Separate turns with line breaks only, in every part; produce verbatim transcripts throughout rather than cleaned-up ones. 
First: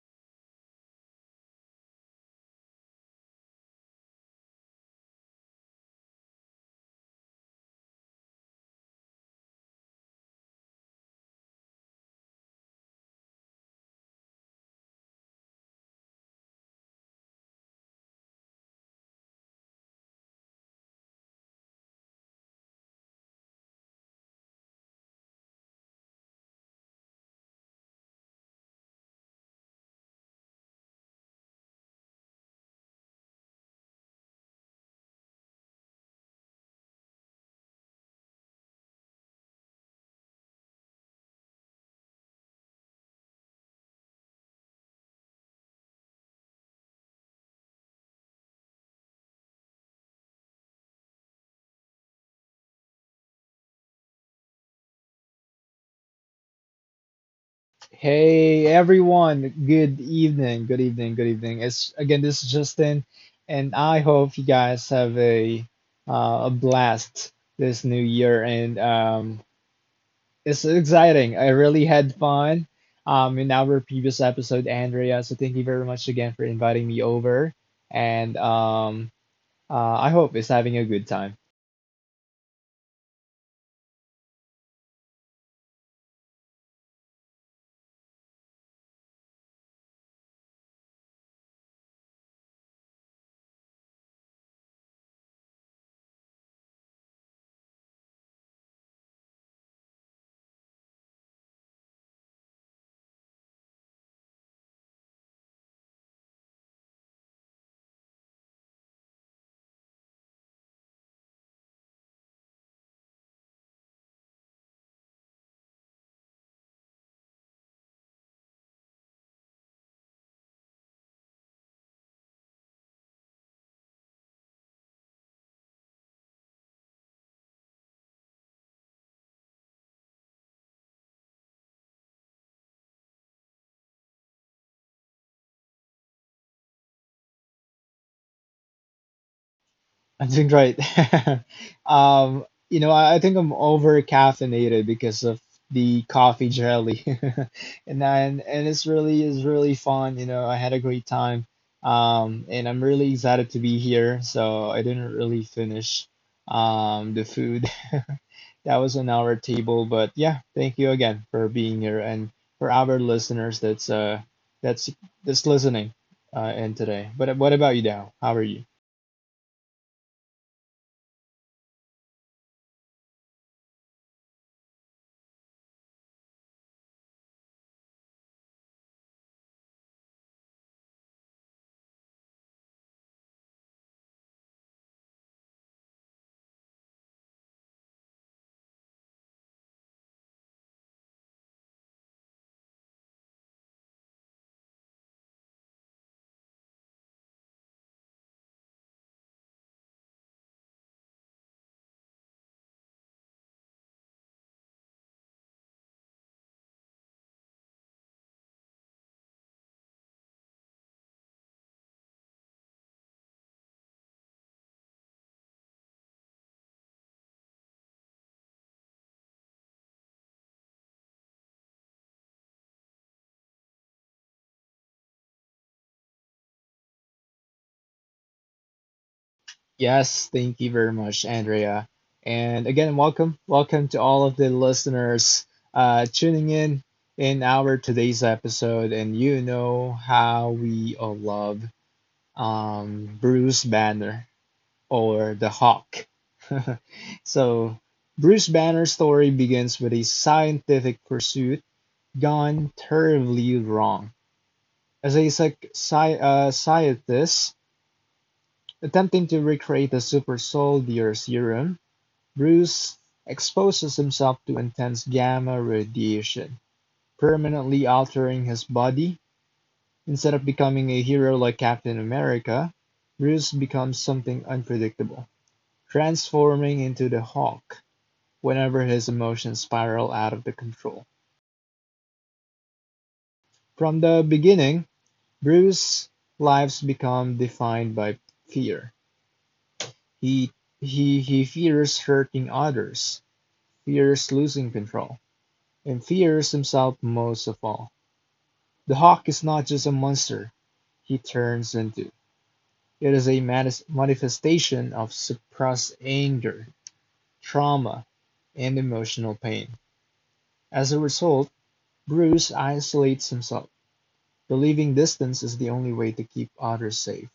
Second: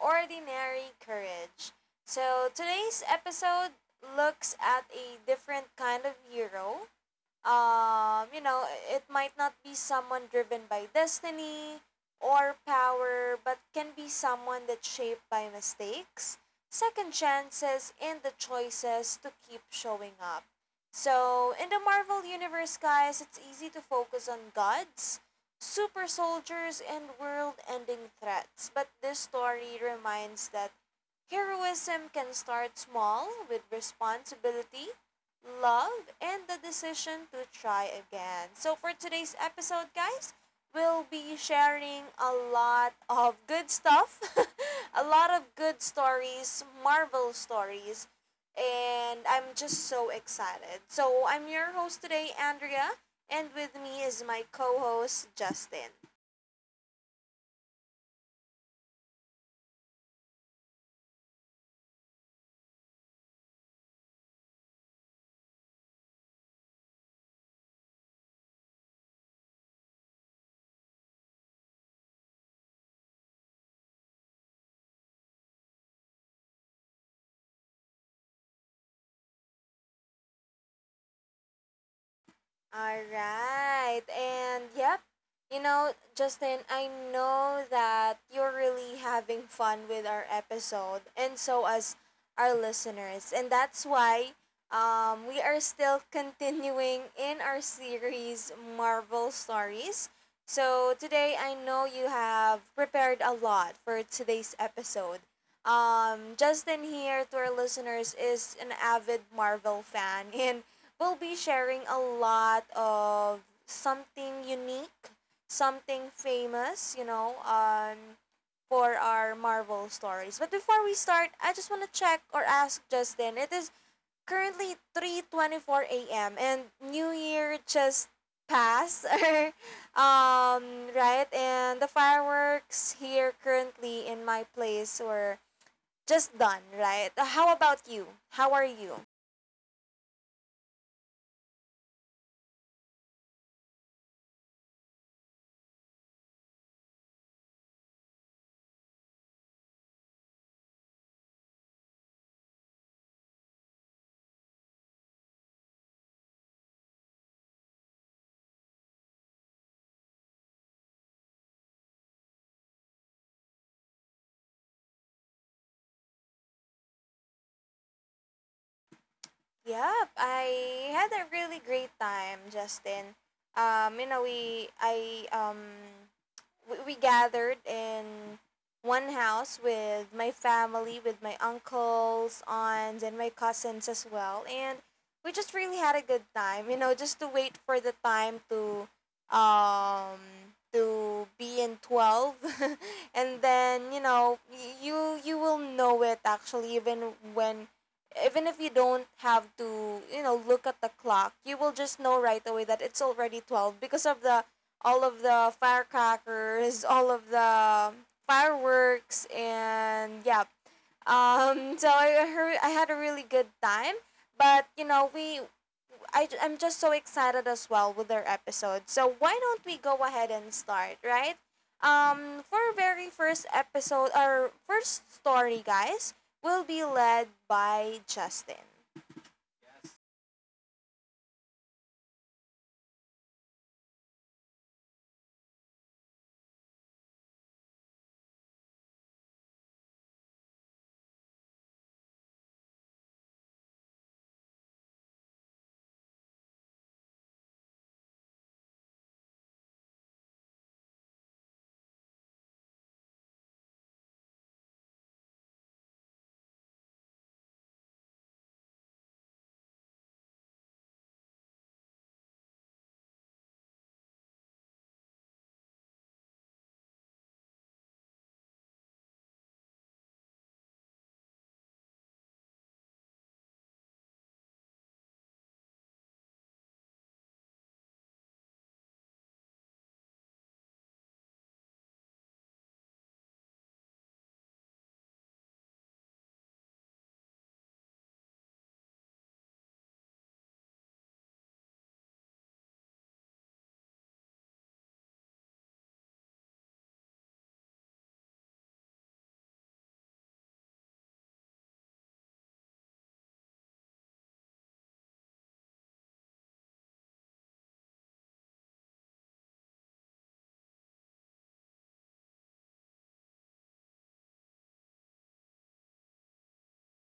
Ordinary Courage. So today's episode looks at a different kind of hero. Um, you know, it might not be someone driven by destiny or power, but can be someone that's shaped by mistakes, second chances, and the choices to keep showing up. So in the Marvel Universe, guys, it's easy to focus on gods, super soldiers, and world ending threats. But this story reminds that heroism can start small with responsibility, love, and the decision to try again. So for today's episode, guys, we'll be sharing a lot of good stuff, a lot of good stories, Marvel stories, and I'm just so excited. So I'm your host today, Andrea, and with me is my co host, Justin.
Hey everyone, good evening, good evening, good evening. It's again, this is Justin, and I hope you guys have a uh, a blast this new year. And um, it's exciting. I really had fun um, in our previous episode, Andrea. So thank you very much again for inviting me over, and um, uh, I hope it's having a good time.
All right. And yep, you know, Justin, I know that you're really having fun with our episode, and so as our listeners. And that's why um, we are still continuing in our series, Marvel Stories. So today, I know you have prepared a lot for today's episode. Um, Justin here to our listeners is an avid Marvel fan, and we'll be sharing a lot of something unique, something famous, you know, um, for our Marvel stories. But before we start, I just want to check or ask Justin. It is currently three twenty-four a m and New Year just passed, um, right? And the fireworks here currently in my place were just done, right? How about you? How are you?
I'm doing great. Um, you know, I, I think I'm over caffeinated because of the coffee jelly, and then and it's really is really fun. You know, I had a great time, um, and I'm really excited to be here. So I didn't really finish um the food that was on our table, but yeah, thank you again for being here and for our listeners that's uh that's that's listening uh in today. But what about you, Dao? How are you?
Yep, I had a really great time, Justin. Um, you know, we I um we, we gathered in one house with my family, with my uncles, aunts, and my cousins as well. And we just really had a good time, you know, just to wait for the time to um to be in twelve, and then, you know, y- you you will know it actually, even when, even if you don't have to, you know, look at the clock, you will just know right away that it's already twelve because of the all of the firecrackers, all of the fireworks, and yeah. Um, so I heard I had a really good time, but you know we I I'm just so excited as well with our episode. So why don't we go ahead and start, right? Um, for our very first episode, our first story, guys, will be led by Justin.
Yes, thank you very much, Andrea. And again, welcome, welcome to all of the listeners uh, tuning in in our today's episode. And you know how we all love um, Bruce Banner or the Hawk. So, Bruce Banner's story begins with a scientific pursuit gone terribly wrong. As a psych- sci- uh, scientist attempting to recreate a super soldier serum, Bruce exposes himself to intense gamma radiation, permanently altering his body. Instead of becoming a hero like Captain America, Bruce becomes something unpredictable, transforming into the Hulk whenever his emotions spiral out of the control. From the beginning, Bruce's lives become defined by fear. He he he fears hurting others, fears losing control, and fears himself most of all. The hawk is not just a monster he turns into. It is a manifestation of suppressed anger, trauma, and emotional pain. As a result, Bruce isolates himself, believing distance is the only way to keep others safe.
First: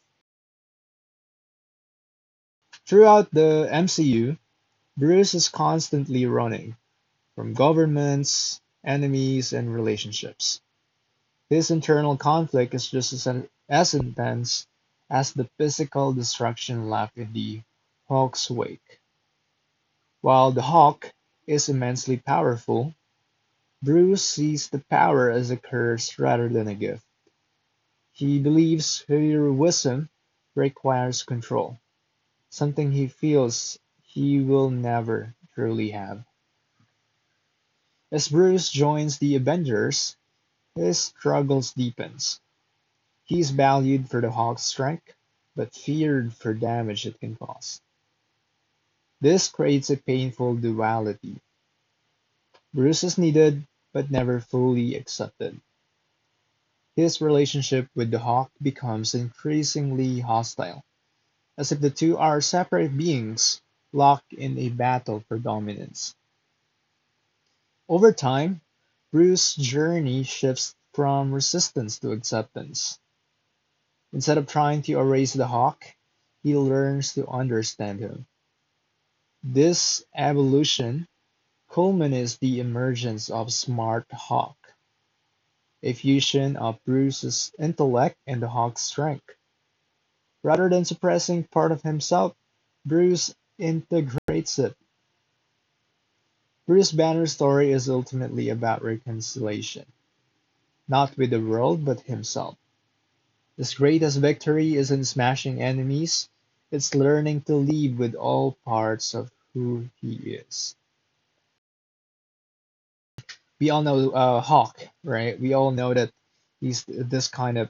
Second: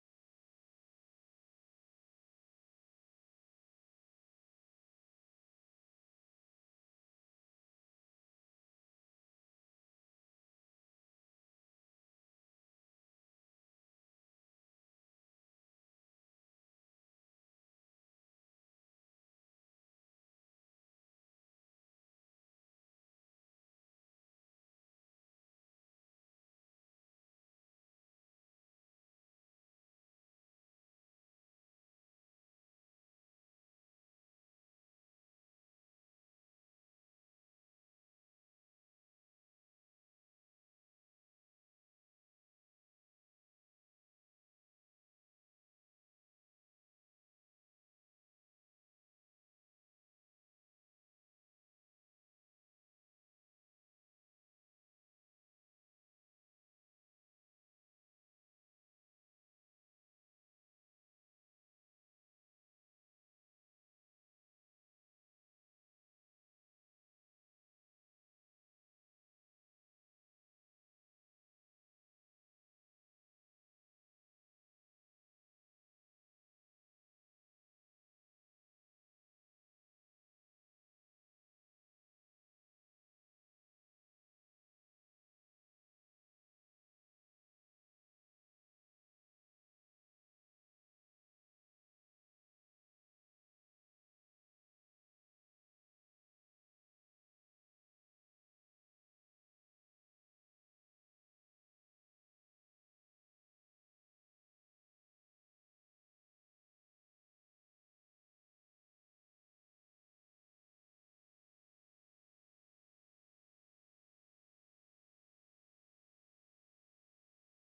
Throughout the M C U, Bruce is constantly running from governments, enemies, and relationships. This internal conflict is just as, as intense as the physical destruction left in the Hawk's wake. While the Hawk is immensely powerful, Bruce sees the power as a curse rather than a gift. He believes heroism requires control, something he feels he will never truly have. As Bruce joins the Avengers, his struggles deepens. He is valued for the Hawk's strength, but feared for damage it can cause. This creates a painful duality. Bruce is needed, but never fully accepted. His relationship with the Hawk becomes increasingly hostile, as if the two are separate beings locked in a battle for dominance. Over time, Bruce's journey shifts from resistance to acceptance. Instead of trying to erase the Hawk, he learns to understand him. This evolution culminates the emergence of Smart Hawk, a fusion of Bruce's intellect and the Hawk's strength. Rather than suppressing part of himself, Bruce integrates it. Bruce Banner's story is ultimately about reconciliation, not with the world, but himself. His greatest victory isn't smashing enemies, it's learning to live with all parts of who he is. We all know uh, Hawk, right? We all know that he's this kind of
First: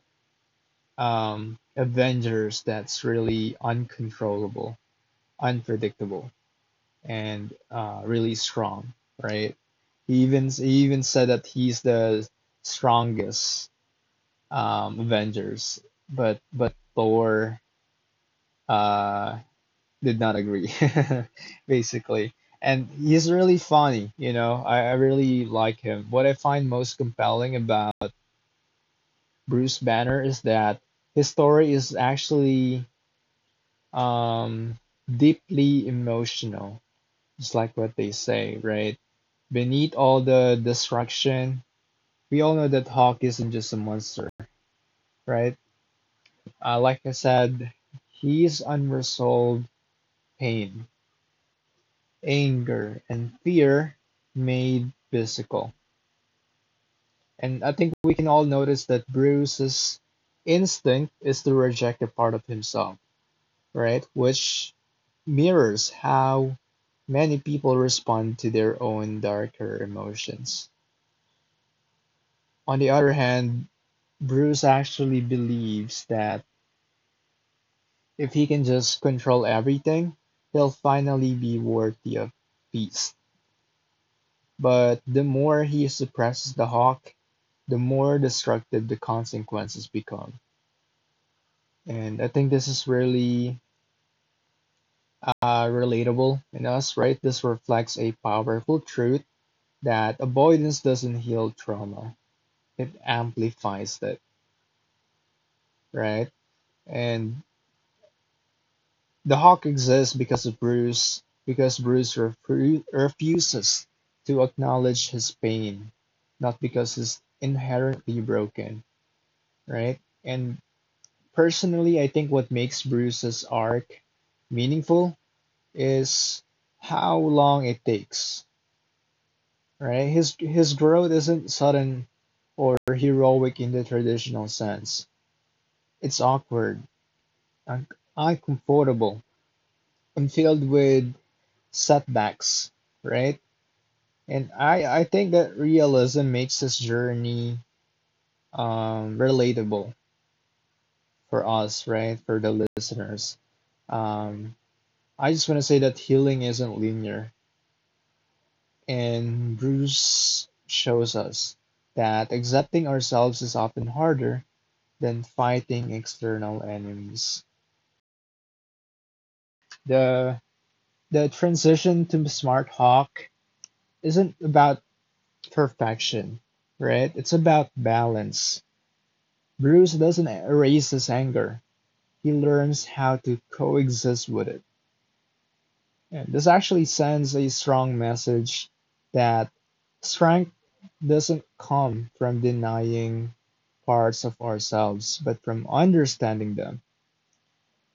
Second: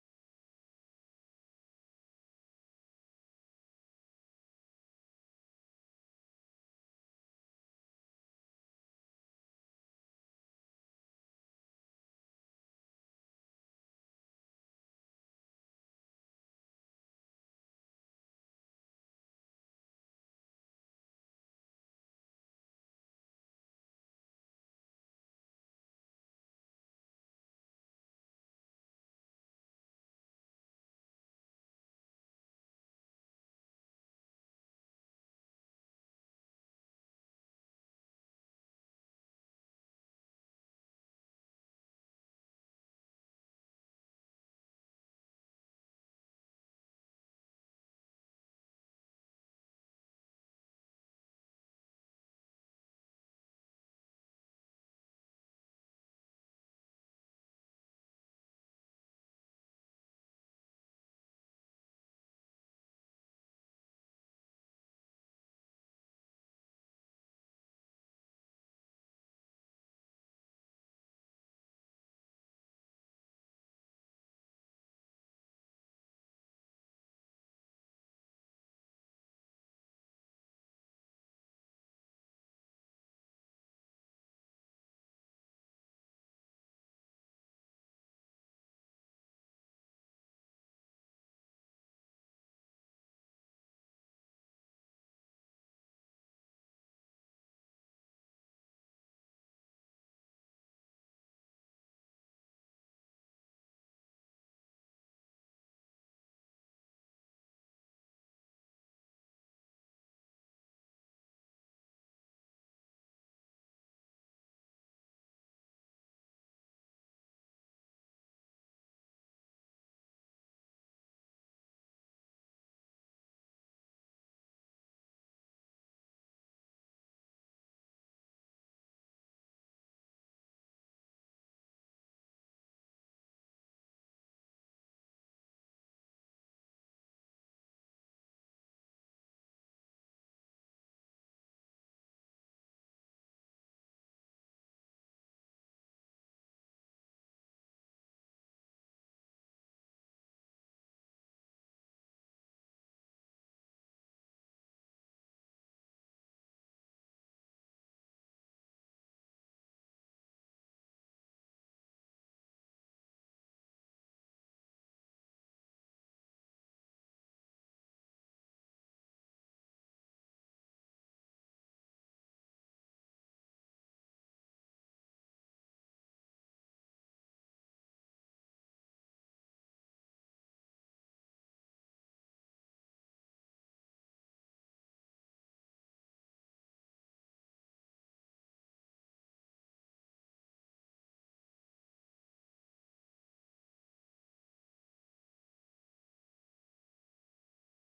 um, Avengers that's really uncontrollable, unpredictable, and uh, really strong, right? He even he even said that he's the strongest um, Avengers, but but Thor uh, did not agree, basically. And he's really funny, you know. I, I really like him. What I find most compelling about Bruce Banner is that his story is actually um, deeply emotional. It's like what they say, right? Beneath all the destruction, we all know that Hawk isn't just a monster, right? Uh, like I said, his unresolved pain, anger, and fear made physical. And I think we can all notice that Bruce's instinct is to reject a part of himself, right? Which mirrors how many people respond to their own darker emotions. On the other hand, Bruce actually believes that if he can just control everything, he'll finally be worthy of peace. But the more he suppresses the hawk, the more destructive the consequences become. And I think this is really uh, relatable in us, right? This reflects a powerful truth that avoidance doesn't heal trauma. It amplifies it, right? And the Hawk exists because of Bruce, because Bruce refu- refuses to acknowledge his pain, not because he's inherently broken, right? And personally, I think what makes Bruce's arc meaningful is how long it takes, right? His his growth isn't sudden or heroic in the traditional sense. It's awkward, un- uncomfortable, and filled with setbacks, right? And I I think that realism makes this journey um relatable for us, right? For the listeners. Um I just want to say that healing isn't linear, and Bruce shows us that accepting ourselves is often harder than fighting external enemies. The the transition to Smart Hawk isn't about perfection, right? It's about balance. Bruce doesn't erase his anger, he learns how to coexist with it. And this actually sends a strong message that strength doesn't come from denying parts of ourselves, but from understanding them.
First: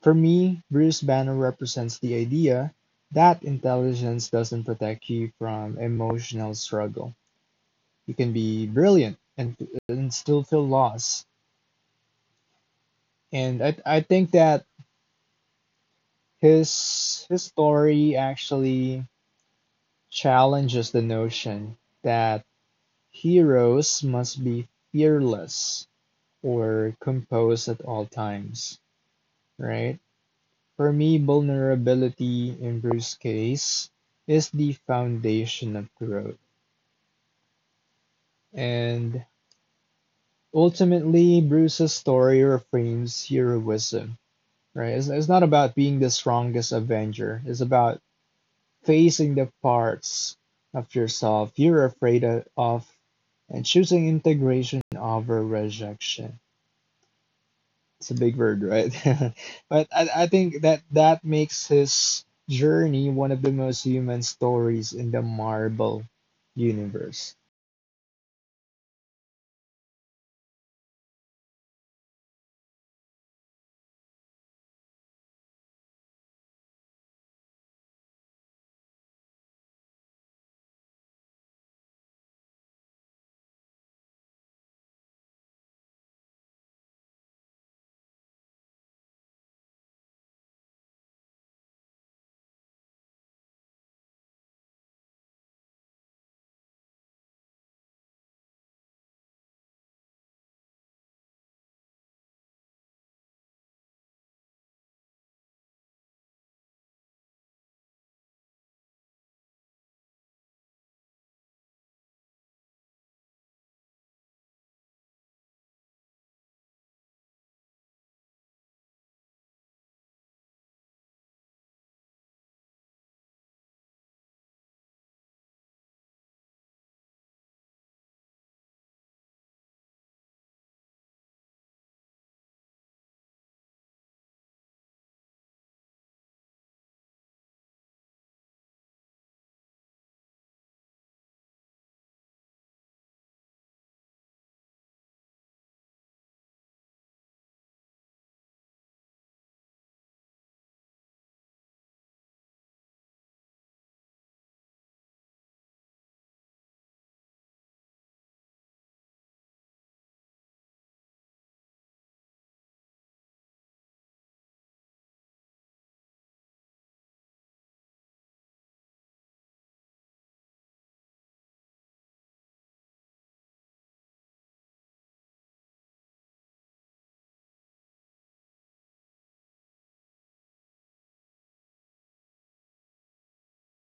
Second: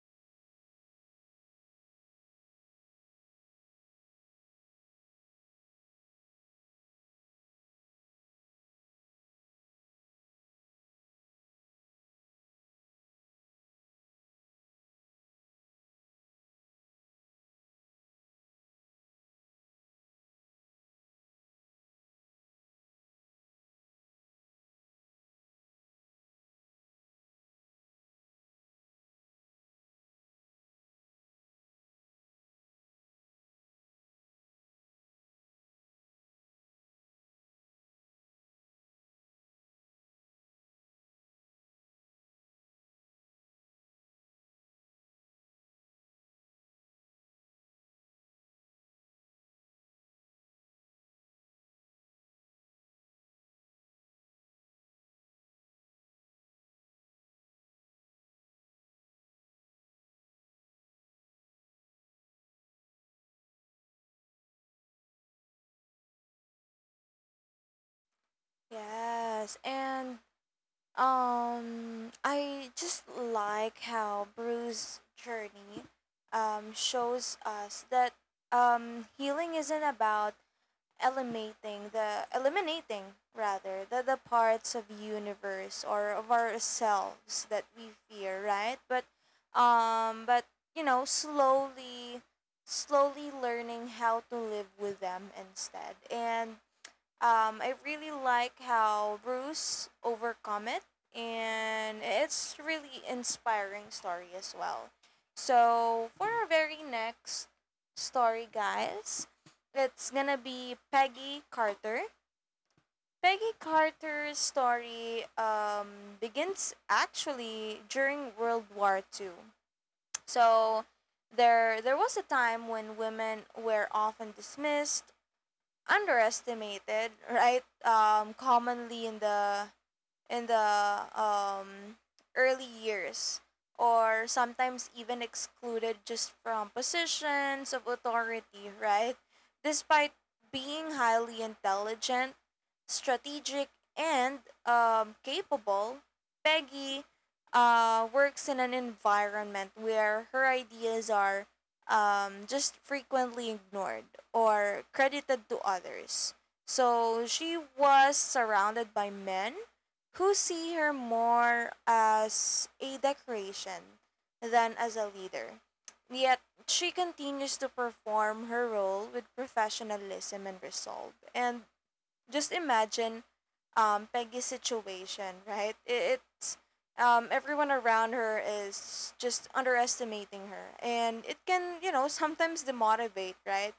For me, Bruce Banner represents the idea that intelligence doesn't protect you from emotional struggle. You can be brilliant and, and still feel lost, and I I think that his his story actually challenges the notion that heroes must be fearless or composed at all times, right? For me, vulnerability in Bruce's case is the foundation of growth. And ultimately, Bruce's story reframes heroism, right? It's, it's not about being the strongest Avenger, it's about facing the parts of yourself you're afraid of, and choosing integration over rejection. It's a big word, right? But I, I think that that makes his journey one of the most human stories in the Marvel universe.
Yes, and Um, I just like how Bruce's journey um, shows us that um, healing isn't about eliminating the eliminating rather the, the parts of universe or of ourselves that we fear, right? But um but you know, slowly slowly learning how to live with them instead. And um, I really like how Bruce overcome it, and it's really inspiring story as well. So for our very next story, guys, it's gonna be Peggy Carter. Peggy Carter's story um, begins actually during World War Two. So there there was a time when women were often dismissed, underestimated, right? Um, commonly in the in the um, early years, or sometimes even excluded just from positions of authority, right? Despite being highly intelligent, strategic, and um, capable, Peggy uh, works in an environment where her ideas are um, just frequently ignored or credited to others. So she was surrounded by men who see her more as a decoration than as a leader. Yet she continues to perform her role with professionalism and resolve. And just imagine um, Peggy's situation, right? It, it's um, Everyone around her is just underestimating her, and it can, you know, sometimes demotivate, right?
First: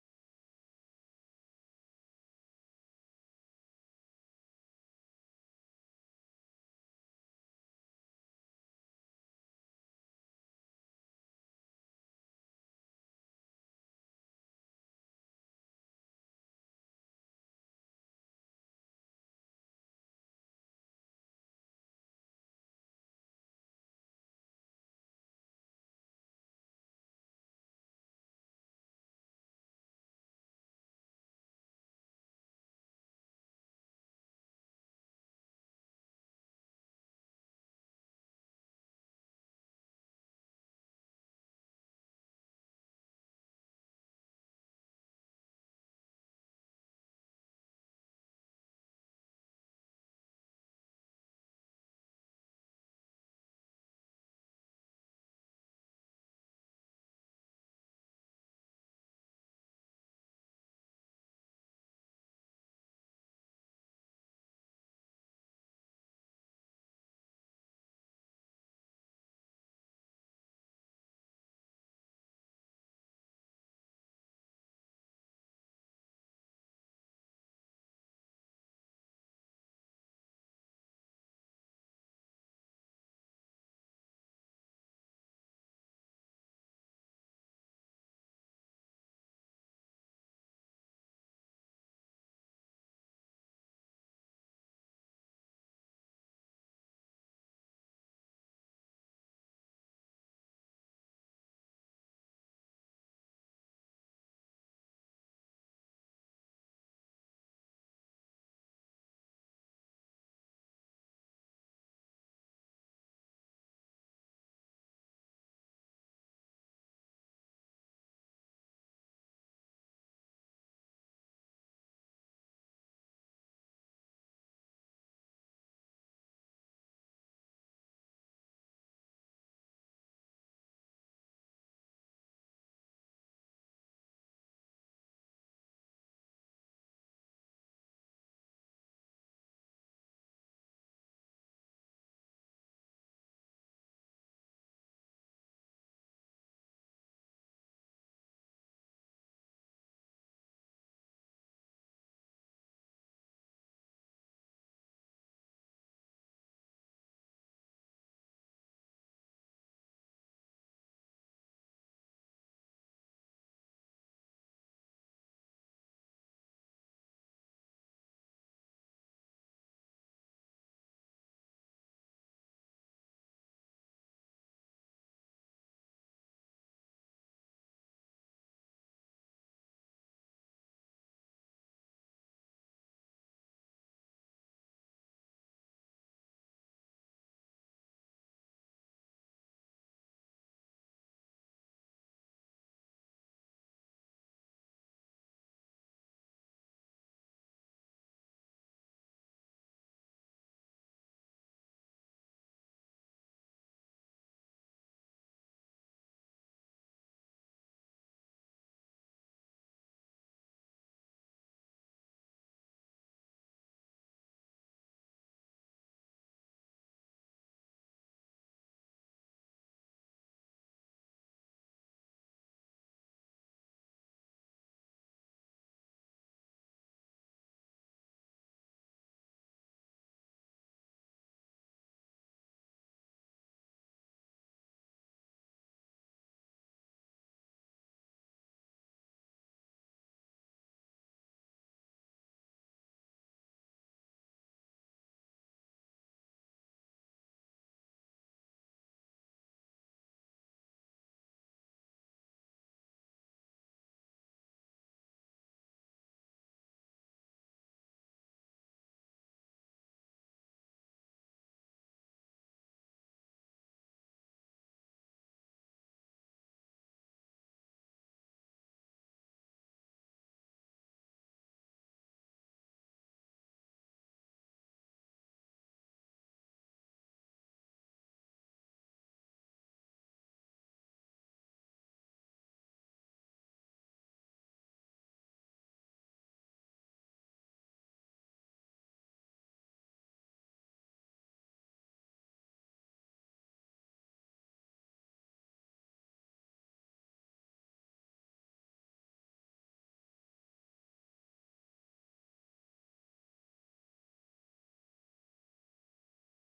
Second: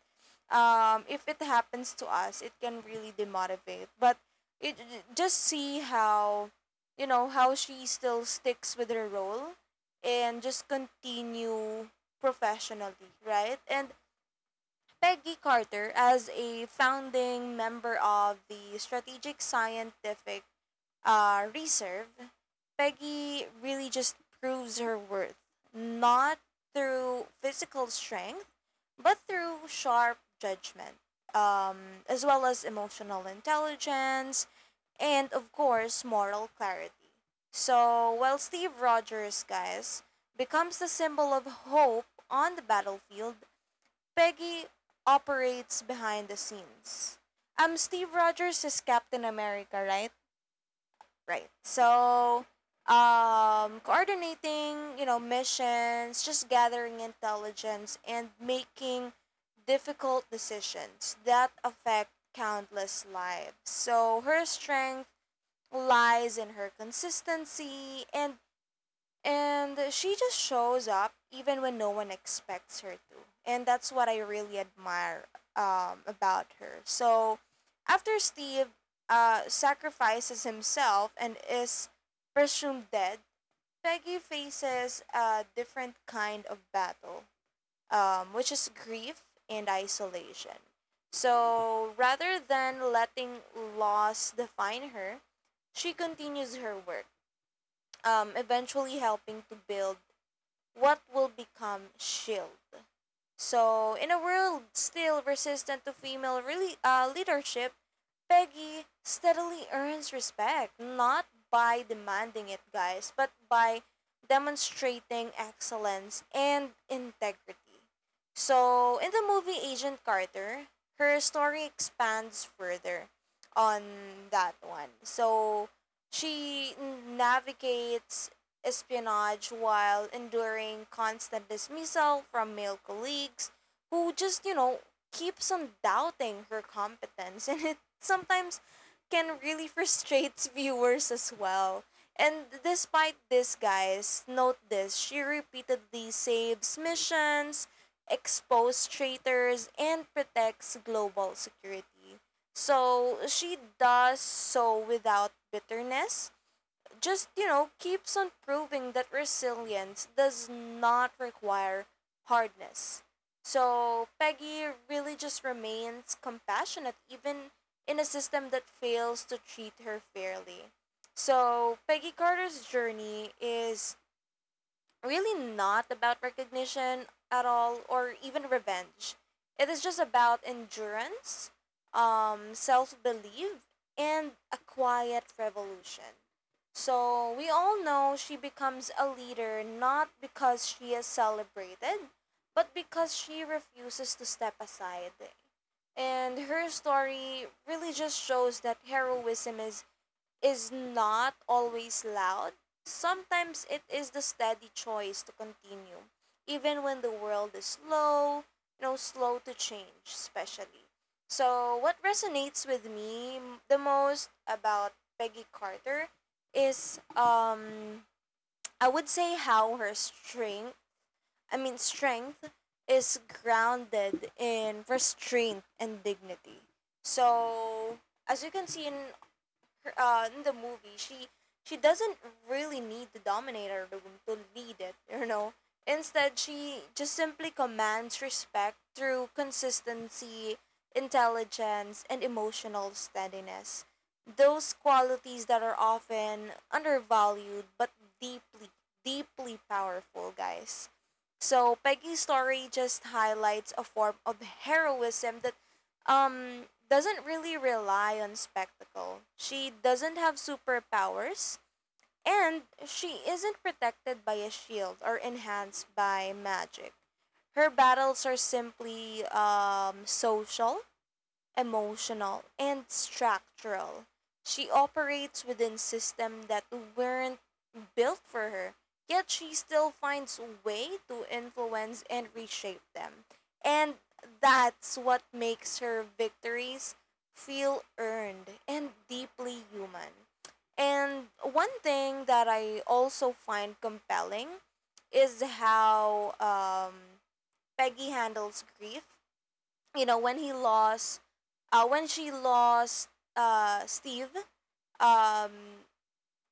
Um, if it happens to us, it can really demotivate. But it, just see how, you know, how she still sticks with her role, and just continue professionally, right? And Peggy Carter, as a founding member of the Strategic Scientific uh, Reserve, Peggy really just proves her worth, not through physical strength, but through sharp judgment, um, as well as emotional intelligence, and of course, moral clarity. So while Steve Rogers, guys, becomes the symbol of hope on the battlefield, Peggy operates behind the scenes. Um, Steve Rogers is Captain America, right? Right. So, um, coordinating, you know, missions, just gathering intelligence, and making difficult decisions that affect countless lives. So her strength lies in her consistency, and and she just shows up even when no one expects her to. And that's what I really admire um, about her. So after Steve uh, sacrifices himself and is presumed dead, Peggy faces a different kind of battle, um, which is grief and isolation. So rather than letting loss define her, she continues her work, um, eventually helping to build what will become shield. So in a world still resistant to female really uh, leadership, Peggy steadily earns respect, not by demanding it, guys, but by demonstrating excellence and integrity. So in the movie Agent Carter, her story expands further on that one. So she navigates espionage while enduring constant dismissal from male colleagues who just, you know, keeps on doubting her competence. And it sometimes can really frustrate viewers as well. And despite this, guys, note this, she repeatedly saves missions, exposes traitors, and protects global security. So she does so without bitterness, just you know keeps on proving that resilience does not require hardness. So Peggy really just remains compassionate even in a system that fails to treat her fairly. So Peggy Carter's journey is really not about recognition at all, or even revenge. It is just about endurance, um, self belief, and a quiet revolution. So we all know she becomes a leader not because she is celebrated, but because she refuses to step aside. And her story really just shows that heroism is is not always loud, sometimes it is the steady choice to continue, even when the world is slow, you know, slow to change, especially. So what resonates with me m- the most about Peggy Carter is, um, I would say, how her strength, I mean, strength is grounded in restraint and dignity. So as you can see in her, uh, in the movie, she she doesn't really need the Dominator to, to lead it, you know. Instead, she just simply commands respect through consistency, intelligence, and emotional steadiness. Those qualities that are often undervalued but deeply, deeply powerful, guys. So Peggy's story just highlights a form of heroism that um doesn't really rely on spectacle. She doesn't have superpowers, and she isn't protected by a shield or enhanced by magic. Her battles are simply um social, emotional, and structural. She operates within systems that weren't built for her, yet she still finds a way to influence and reshape them. And that's what makes her victories feel earned and deeply human. And one thing that I also find compelling is how, um, Peggy handles grief. You know, when he lost, uh, when she lost, uh, Steve, um,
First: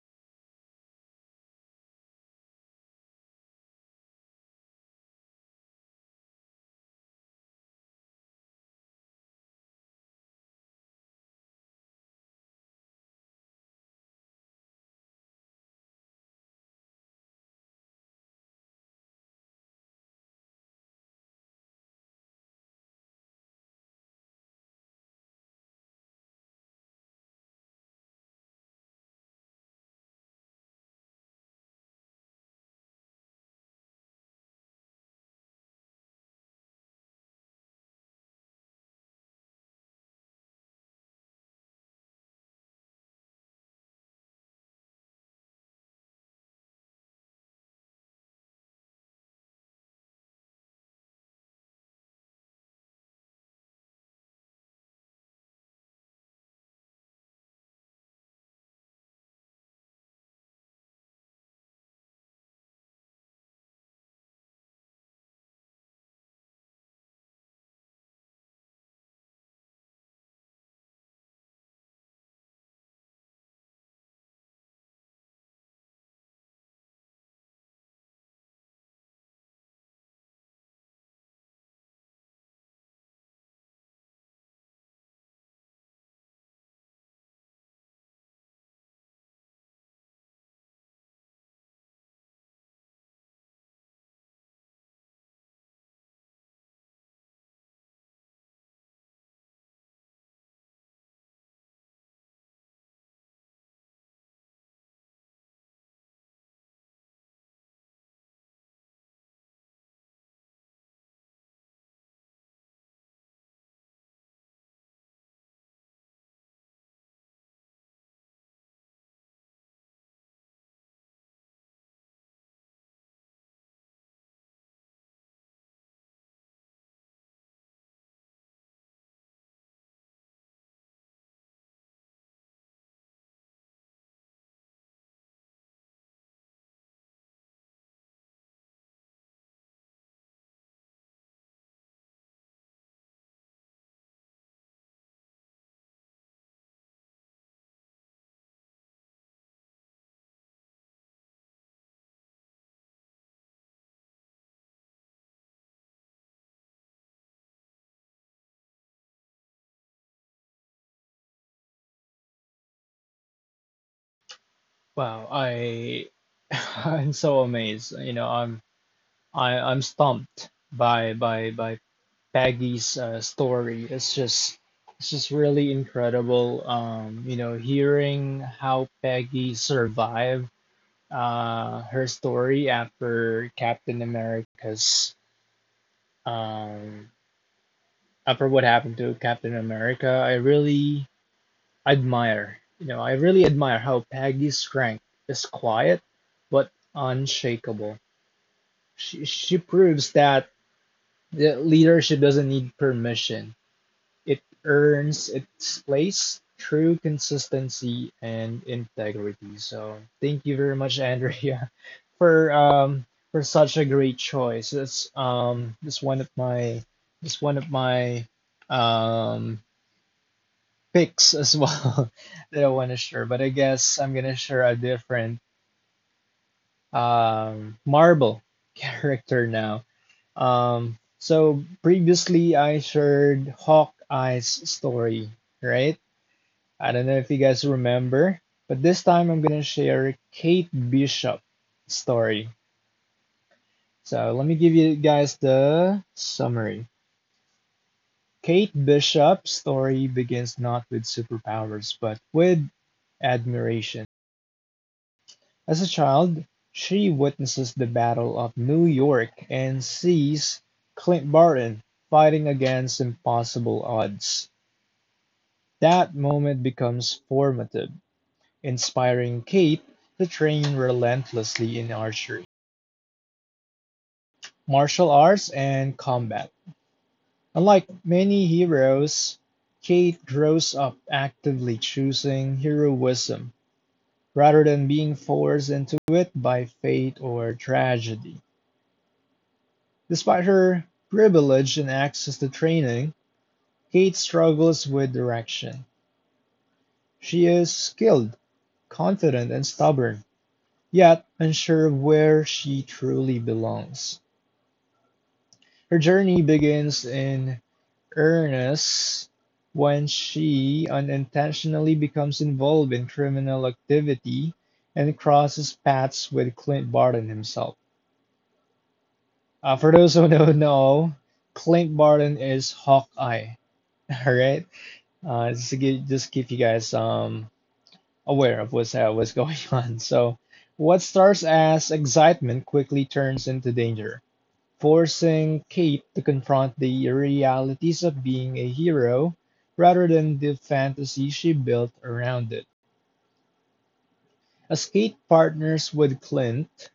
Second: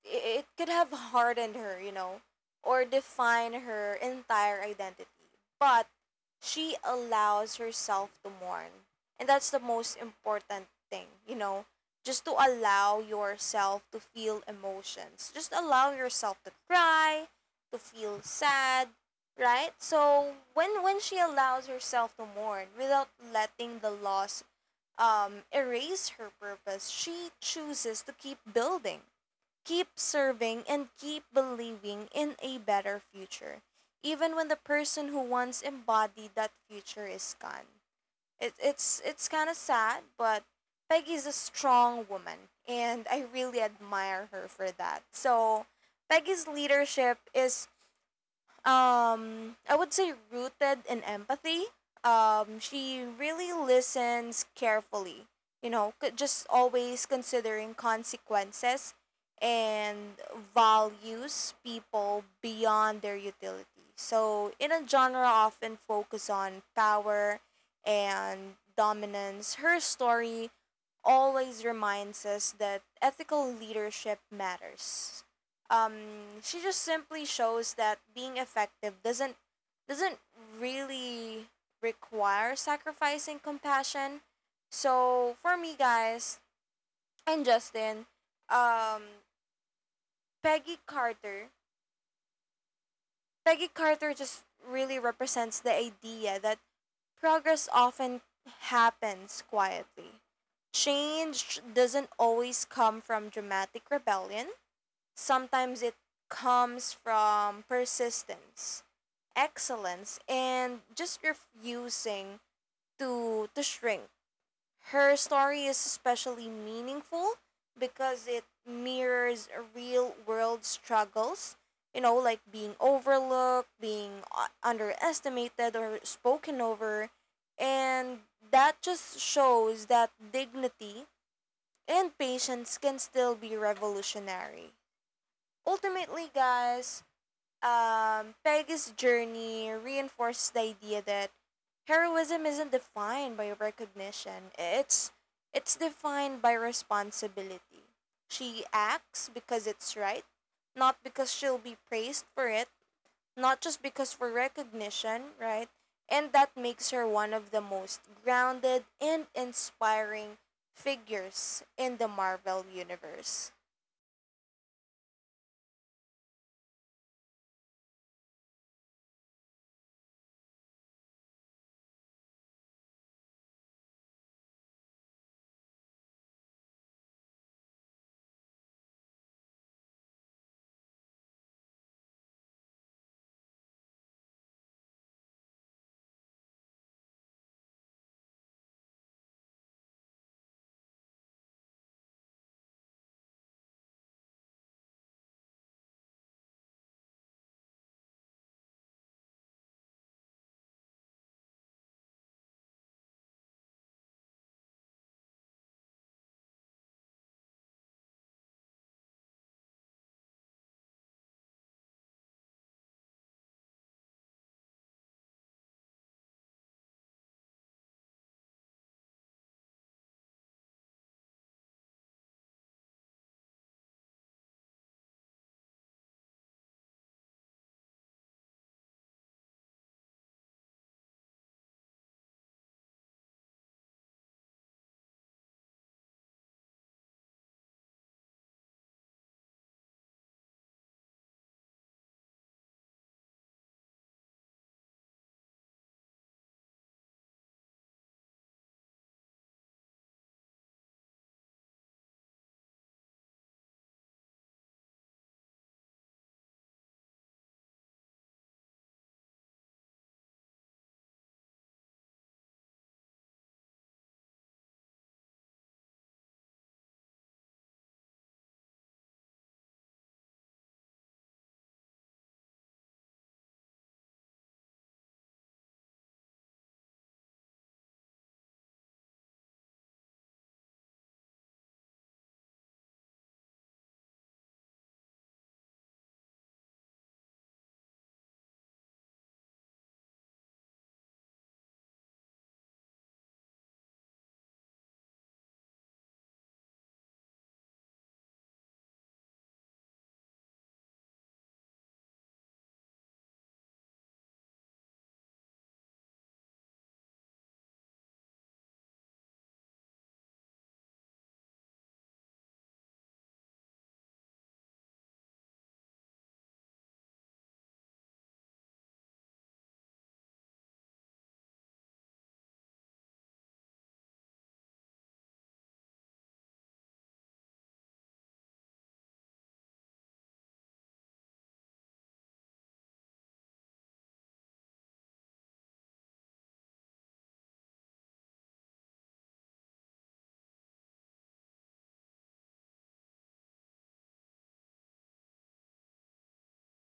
i- it could have hardened her, you know, or define her entire identity. But she allows herself to mourn. And that's the most important thing, you know, just to allow yourself to feel emotions. Just allow yourself to cry, to feel sad, right? So when when she allows herself to mourn without letting the loss um, erase her purpose, she chooses to keep building, keep serving, and keep believing in a better future, even when the person who once embodied that future is gone. It, it's it's kind of sad, but Peggy's a strong woman, and I really admire her for that. So Peggy's leadership is um I would say rooted in empathy. Um, she really listens carefully, you know, c- just always considering consequences, and values people beyond their utility. So in a genre often focus on power and dominance, her story always reminds us that ethical leadership matters. Um, she just simply shows that being effective doesn't doesn't really require sacrificing compassion. So for me, guys, and Justin, um, Peggy Carter, Peggy Carter just really represents the idea that progress often happens quietly. Change doesn't always come from dramatic rebellion, sometimes it comes from persistence, excellence, and just refusing to, to shrink. Her story is especially meaningful because it mirrors real world struggles, you know, like being overlooked, being u- underestimated, or spoken over. And that just shows that dignity and patience can still be revolutionary. Ultimately, guys, um, Peggy's journey reinforces the idea that heroism isn't defined by recognition. It's it's defined by responsibility. She acts because it's right, not because she'll be praised for it, not just because for recognition, right? And that makes her one of the most grounded and inspiring figures in the Marvel universe.
Wow, I I'm so amazed. You know, I'm I I'm stumped by by by Peggy's uh, story. It's just it's just really incredible. Um, you know, hearing how Peggy survived uh, her story after Captain America's um, after what happened to Captain America, I really admire. You know, I really admire how Peggy's strength is quiet but unshakable. She she proves that the leadership doesn't need permission. It earns its place through consistency and integrity. So thank you very much, Andrea, for um for such a great choice. That's um that's one of my that's one of my um picks as well that I want to share. But I guess I'm gonna share a different um Marvel character now. Um so previously I shared Hawkeye's story, right? I don't know if you guys remember, but this time I'm gonna share Kate Bishop story. So let me give you guys the summary. Kate Bishop's story begins not with superpowers, but with admiration. As a child, she witnesses the Battle of New York and sees Clint Barton fighting against impossible odds. That moment becomes formative. Inspiring Kate to train relentlessly in archery, martial arts, and combat. Unlike many heroes, Kate grows up actively choosing heroism rather than being forced into it by fate or tragedy. Despite her privilege and access to training, Kate struggles with direction. She is skilled, confident, and stubborn, yet unsure of where she truly belongs. Her journey begins in earnest when she unintentionally becomes involved in criminal activity and crosses paths with Clint Barton himself. Uh, for those who don't know, Clint Barton is Hawkeye. All right, uh, just to get, just keep you guys um aware of what's uh, what's going on. So, what starts as excitement quickly turns into danger, forcing Kate to confront the realities of being a hero rather than the fantasy she built around it. As Kate partners with Clint,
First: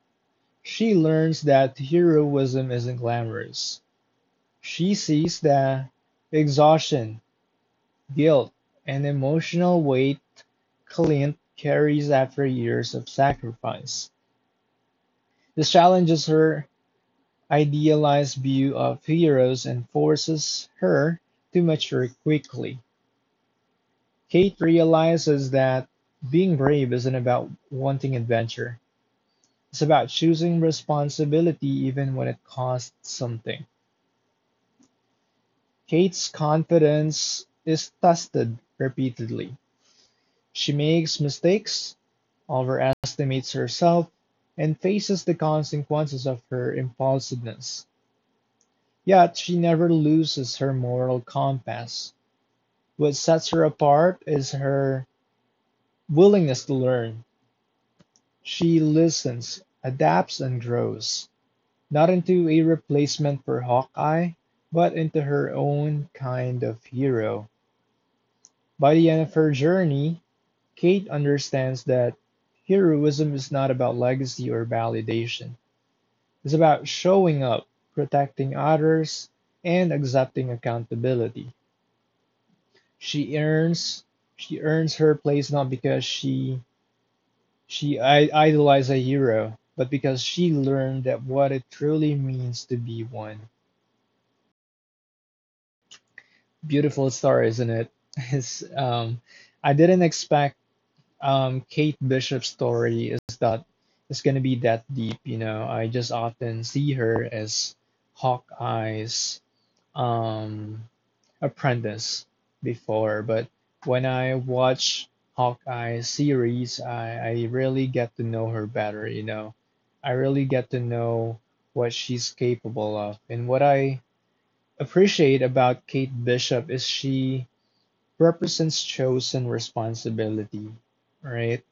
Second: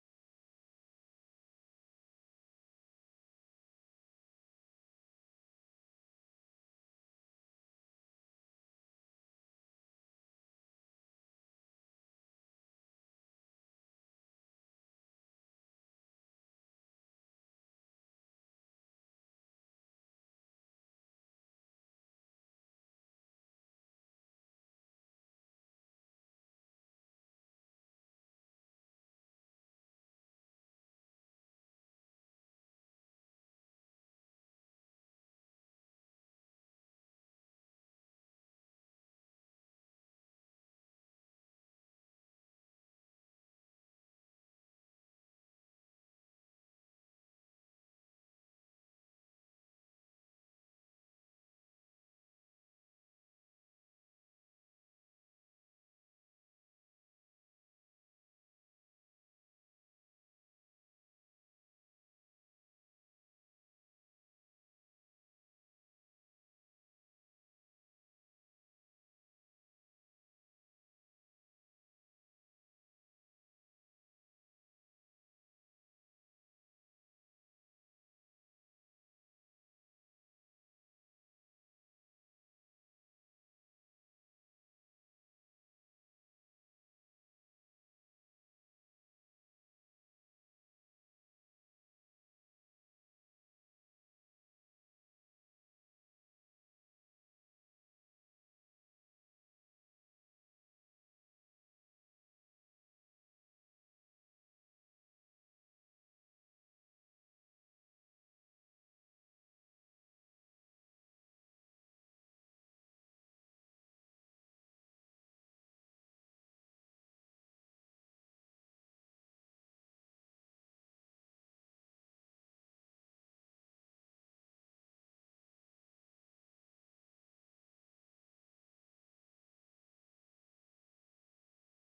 she learns that heroism isn't glamorous. She sees the exhaustion, guilt, and emotional weight Clint carries after years of sacrifice. This challenges her idealized view of heroes and forces her to mature quickly. Kate realizes that being brave isn't about wanting adventure, it's about choosing responsibility even when it costs something. Kate's confidence is tested repeatedly. She makes mistakes, overestimates herself, and faces the consequences of her impulsiveness. Yet she never loses her moral compass. What sets her apart is her willingness to learn. She listens, adapts, and grows, not into a replacement for Hawkeye, but into her own kind of hero. By the end of her journey, Kate understands that heroism is not about legacy or validation, it's about showing up, protecting others, and accepting accountability. She earns she earns her place not because she She I- idolized a hero, but because she learned that what it truly means to be one. Beautiful story, isn't it? It's, um, I didn't expect um, Kate Bishop's story is that is going to be that deep. You know, I just often see her as Hawkeye's um, Apprentice before, but when I watch Hawkeye series, I, I really get to know her better, you know. I really get to know what she's capable of. And what I appreciate about Kate Bishop is she represents chosen responsibility, right?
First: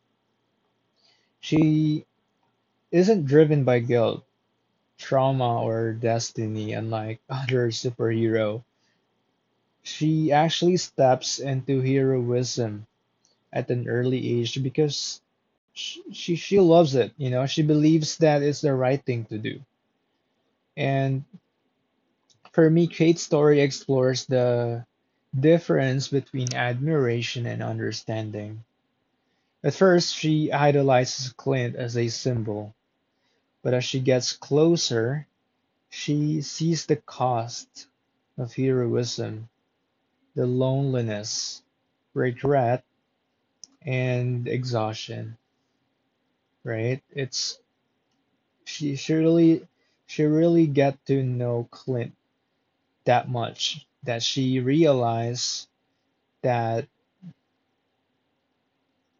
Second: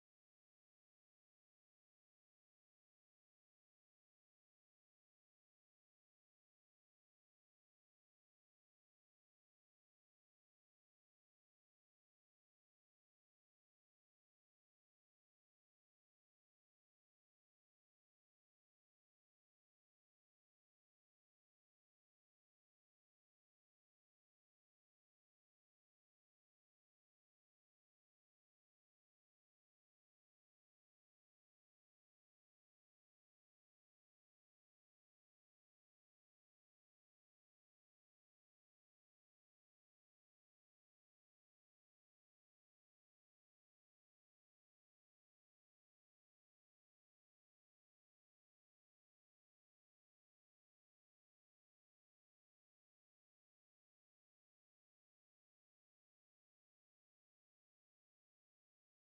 She isn't driven by guilt, trauma, or destiny, unlike other superhero. She actually steps into heroism at an early age because she, she she loves it. You know, she believes that it's the right thing to do. And for me, Kate's story explores the difference between admiration and understanding. At first, she idolizes Clint as a symbol, but as she gets closer, she sees the cost of heroism, the loneliness, regret, and exhaustion, right? It's she surely She really get to know Clint that much that she realized that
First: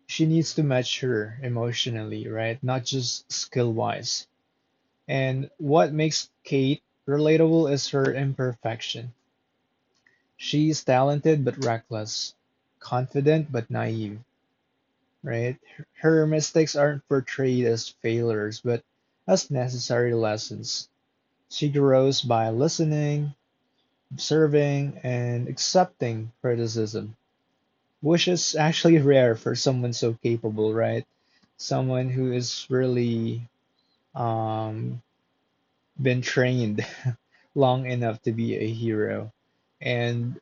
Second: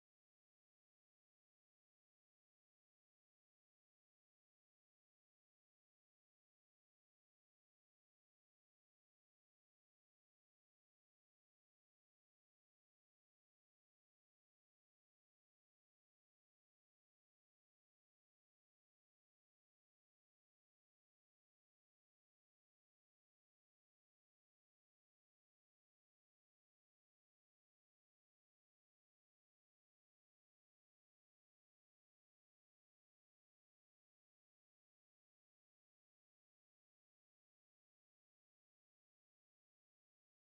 she needs to mature emotionally, right? Not just skill wise. And what makes Kate relatable is her imperfection. She's talented but reckless, confident but naive, right? Her mistakes aren't portrayed as failures, but as necessary lessons. She grows by listening, observing, and accepting criticism, which is actually rare for someone so capable, right? Someone who is really um, been trained long enough to be a hero. And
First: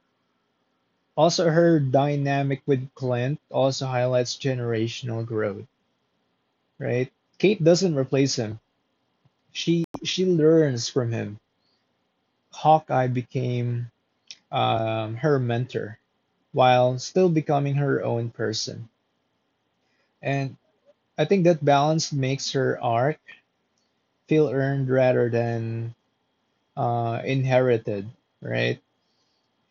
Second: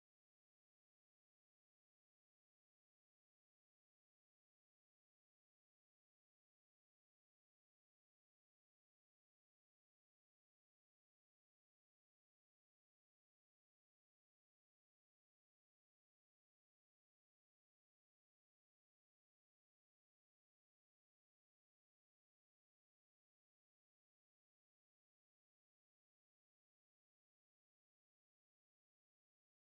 also, her dynamic with Clint also highlights generational growth, right? Kate doesn't replace him. She she learns from him. Hawkeye became um, her mentor while still becoming her own person. And I think that balance makes her arc feel earned rather than uh, inherited, right?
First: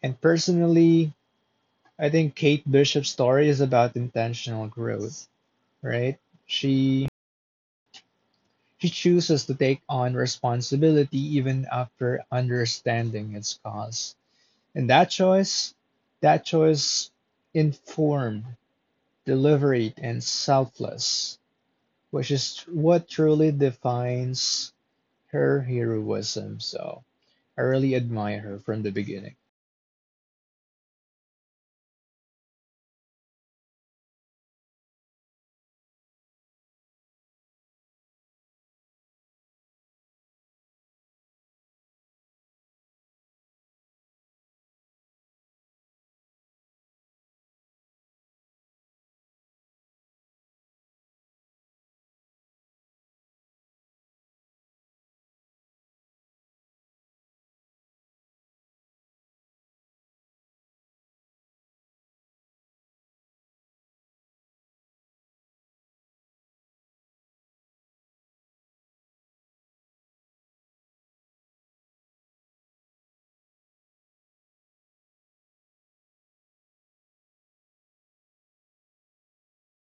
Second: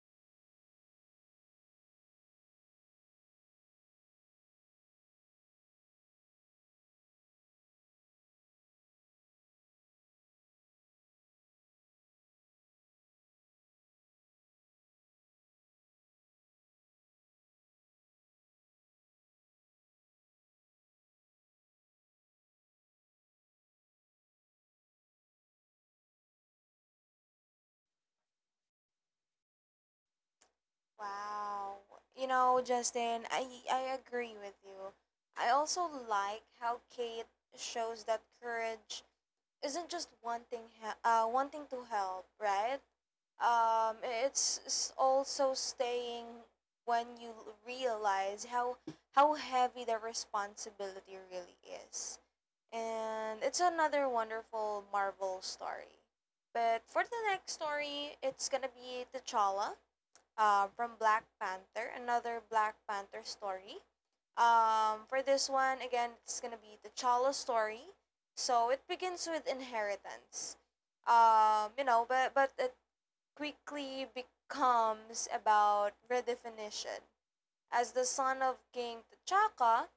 And personally, I think Kate Bishop's story is about intentional growth, right? She she chooses to take on responsibility even after understanding its cause. And that choice, that choice informed, deliberate, and selfless, which is what truly defines her heroism. So I really admire her from the beginning.
Wow. You know, Justin, I I agree with you. I also like how Kate shows that courage isn't just wanting, he- uh wanting to help, right? Um, it's s- also staying when you l- realize how how heavy the responsibility really is. And it's another wonderful Marvel story. But for the next story, it's going to be T'Challa uh, from Black Panther, another Black Panther story. Um, for this one, again, it's gonna be the T'Challa story. So it begins with inheritance. Um, you know, but but it quickly becomes about redefinition. As the son of King T'Chaka,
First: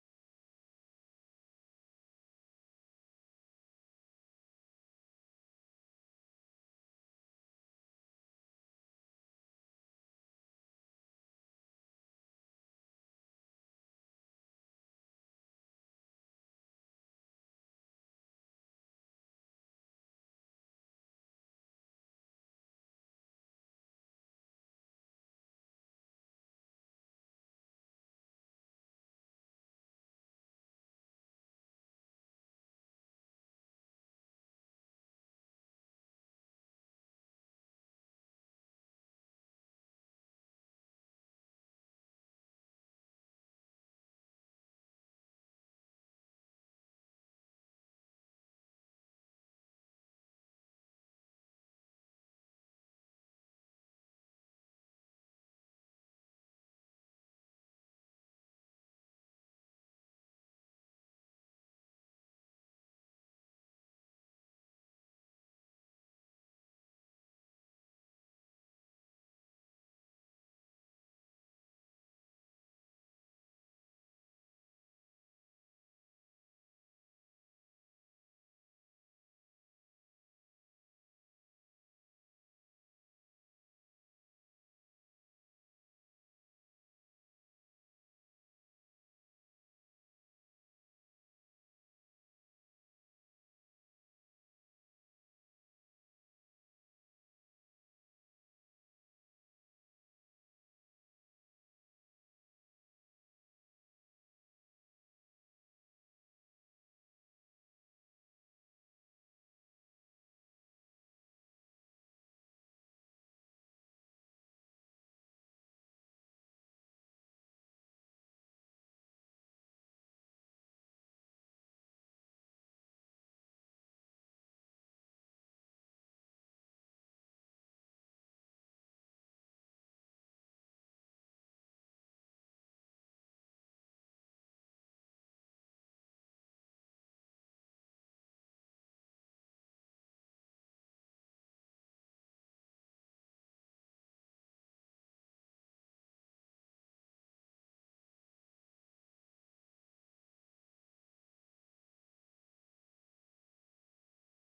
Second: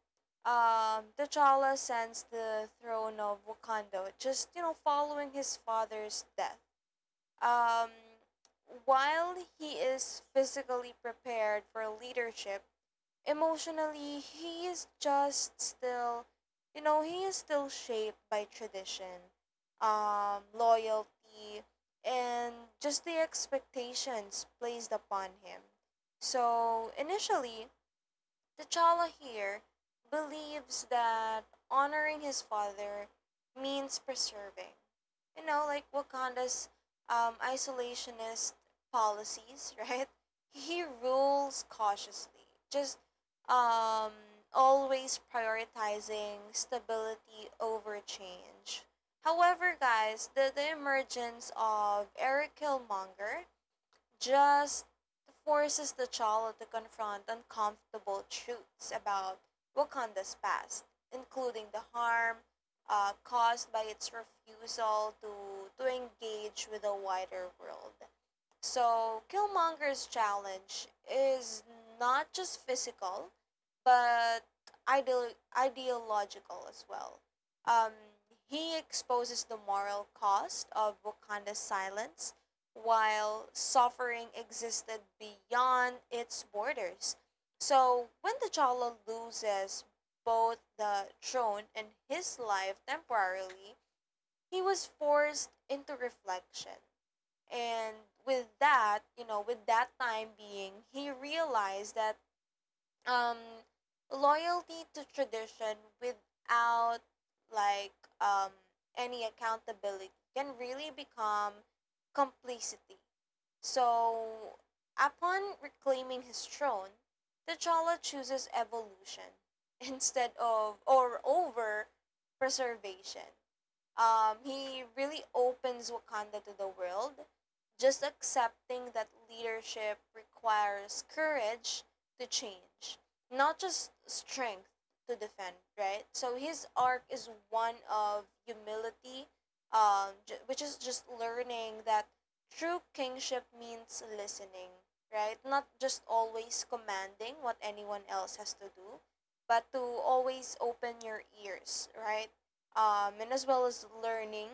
um, T'Challa sends the throne of Wakanda, just you know, following his father's death. Um, while he is physically prepared for leadership, emotionally, he is just still, you know, he is still shaped by tradition, um, loyalty, and just the expectations placed upon him. So, initially, T'Challa here believes that honoring his father means preserving, you know, like Wakanda's um, isolationist policies, right? He rules cautiously, just um, always prioritizing stability over change. However, guys, the, the emergence of Eric Killmonger just forces the child to confront uncomfortable truths about Wakanda's past, including the harm uh, caused by its refusal to, to engage with the wider world. So, Killmonger's challenge is not just physical, but ideolo- ideological as well. Um, he exposes the moral cost of Wakanda's silence while suffering existed beyond its borders. So, when T'Challa loses both the throne and his life temporarily, he was forced into reflection. And with that, you know, with that time being, he realized that um, loyalty to tradition without like um, any accountability can really become complicity. So, upon reclaiming his throne, T'Challa chooses evolution instead of or over preservation. Um, he really opens Wakanda to the world, just accepting that leadership requires courage to change, not just strength to defend, right? So his arc is one of humility, um, j- which is just learning that true kingship means listening, right? Not just always commanding what anyone else has to do, but to always open your ears, right? Um, and as well as learning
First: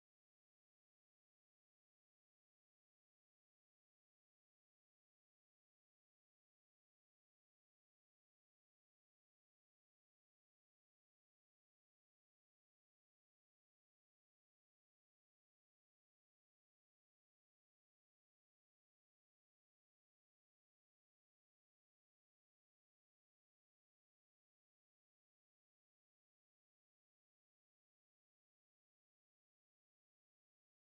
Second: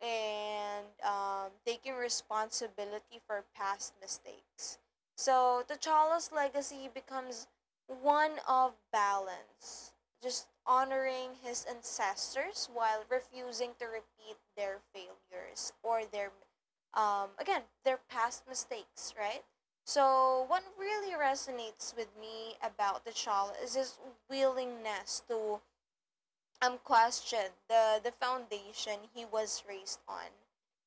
and um, taking responsibility for past mistakes. So T'Challa's legacy becomes one of balance, just honoring his ancestors while refusing to repeat their failures or their, um, again, their past mistakes, right? So, what really resonates with me about T'Challa is his willingness to um question the the foundation he was raised on.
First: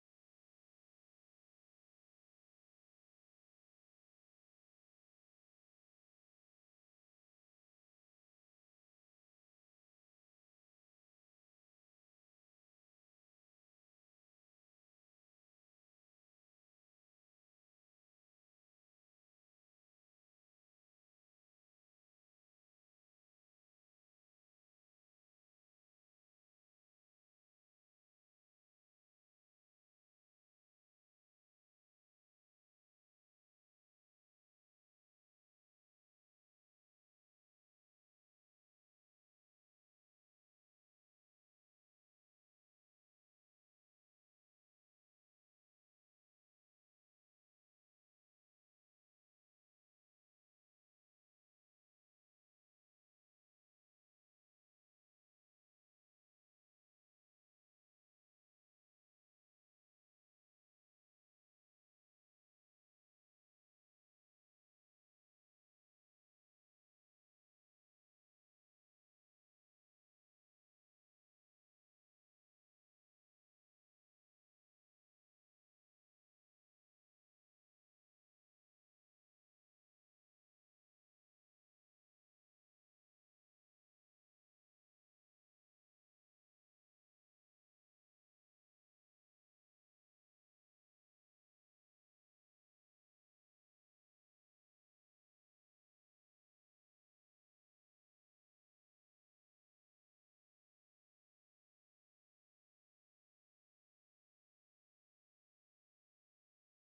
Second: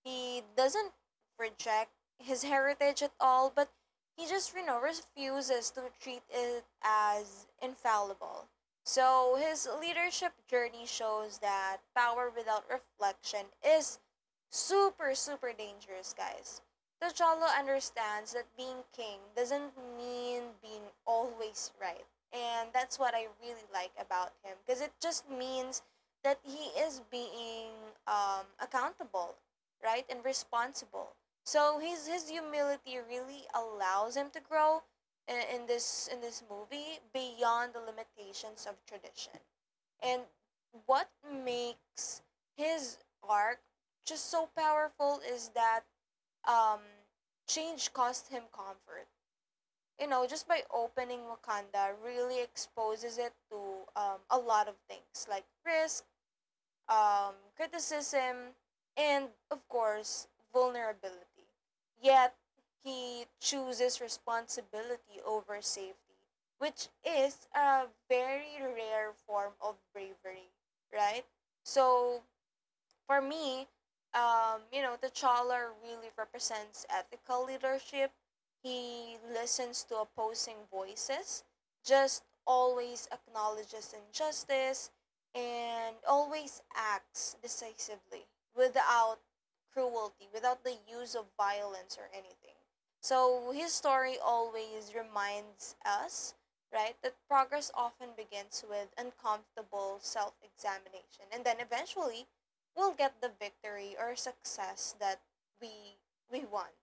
He doesn't reject his heritage at all, but he just you know refuses to treat it as infallible. So his leadership journey shows that power without reflection is super super dangerous, guys. T'Challa understands that being king doesn't mean being always right, and that's what I really like about him, because it just means that he is being um, accountable, right, and responsible. So his his humility really allows him to grow in, in this in this movie beyond the limitations of tradition. And what makes his arc just so powerful is that um, change cost him comfort. You know, just by opening Wakanda really exposes it to um, a lot of things like risk, um, criticism, and of course, vulnerability. Yet, he chooses responsibility over safety, which is a very rare form of bravery, right? So, for me, um, you know, T'Challa really represents ethical leadership. He listens to opposing voices, just always acknowledges injustice, and always acts decisively without cruelty, without the use of violence or anything. So his story always reminds us, right, that progress often begins with uncomfortable self examination, and then eventually we'll get the victory or success that we we want.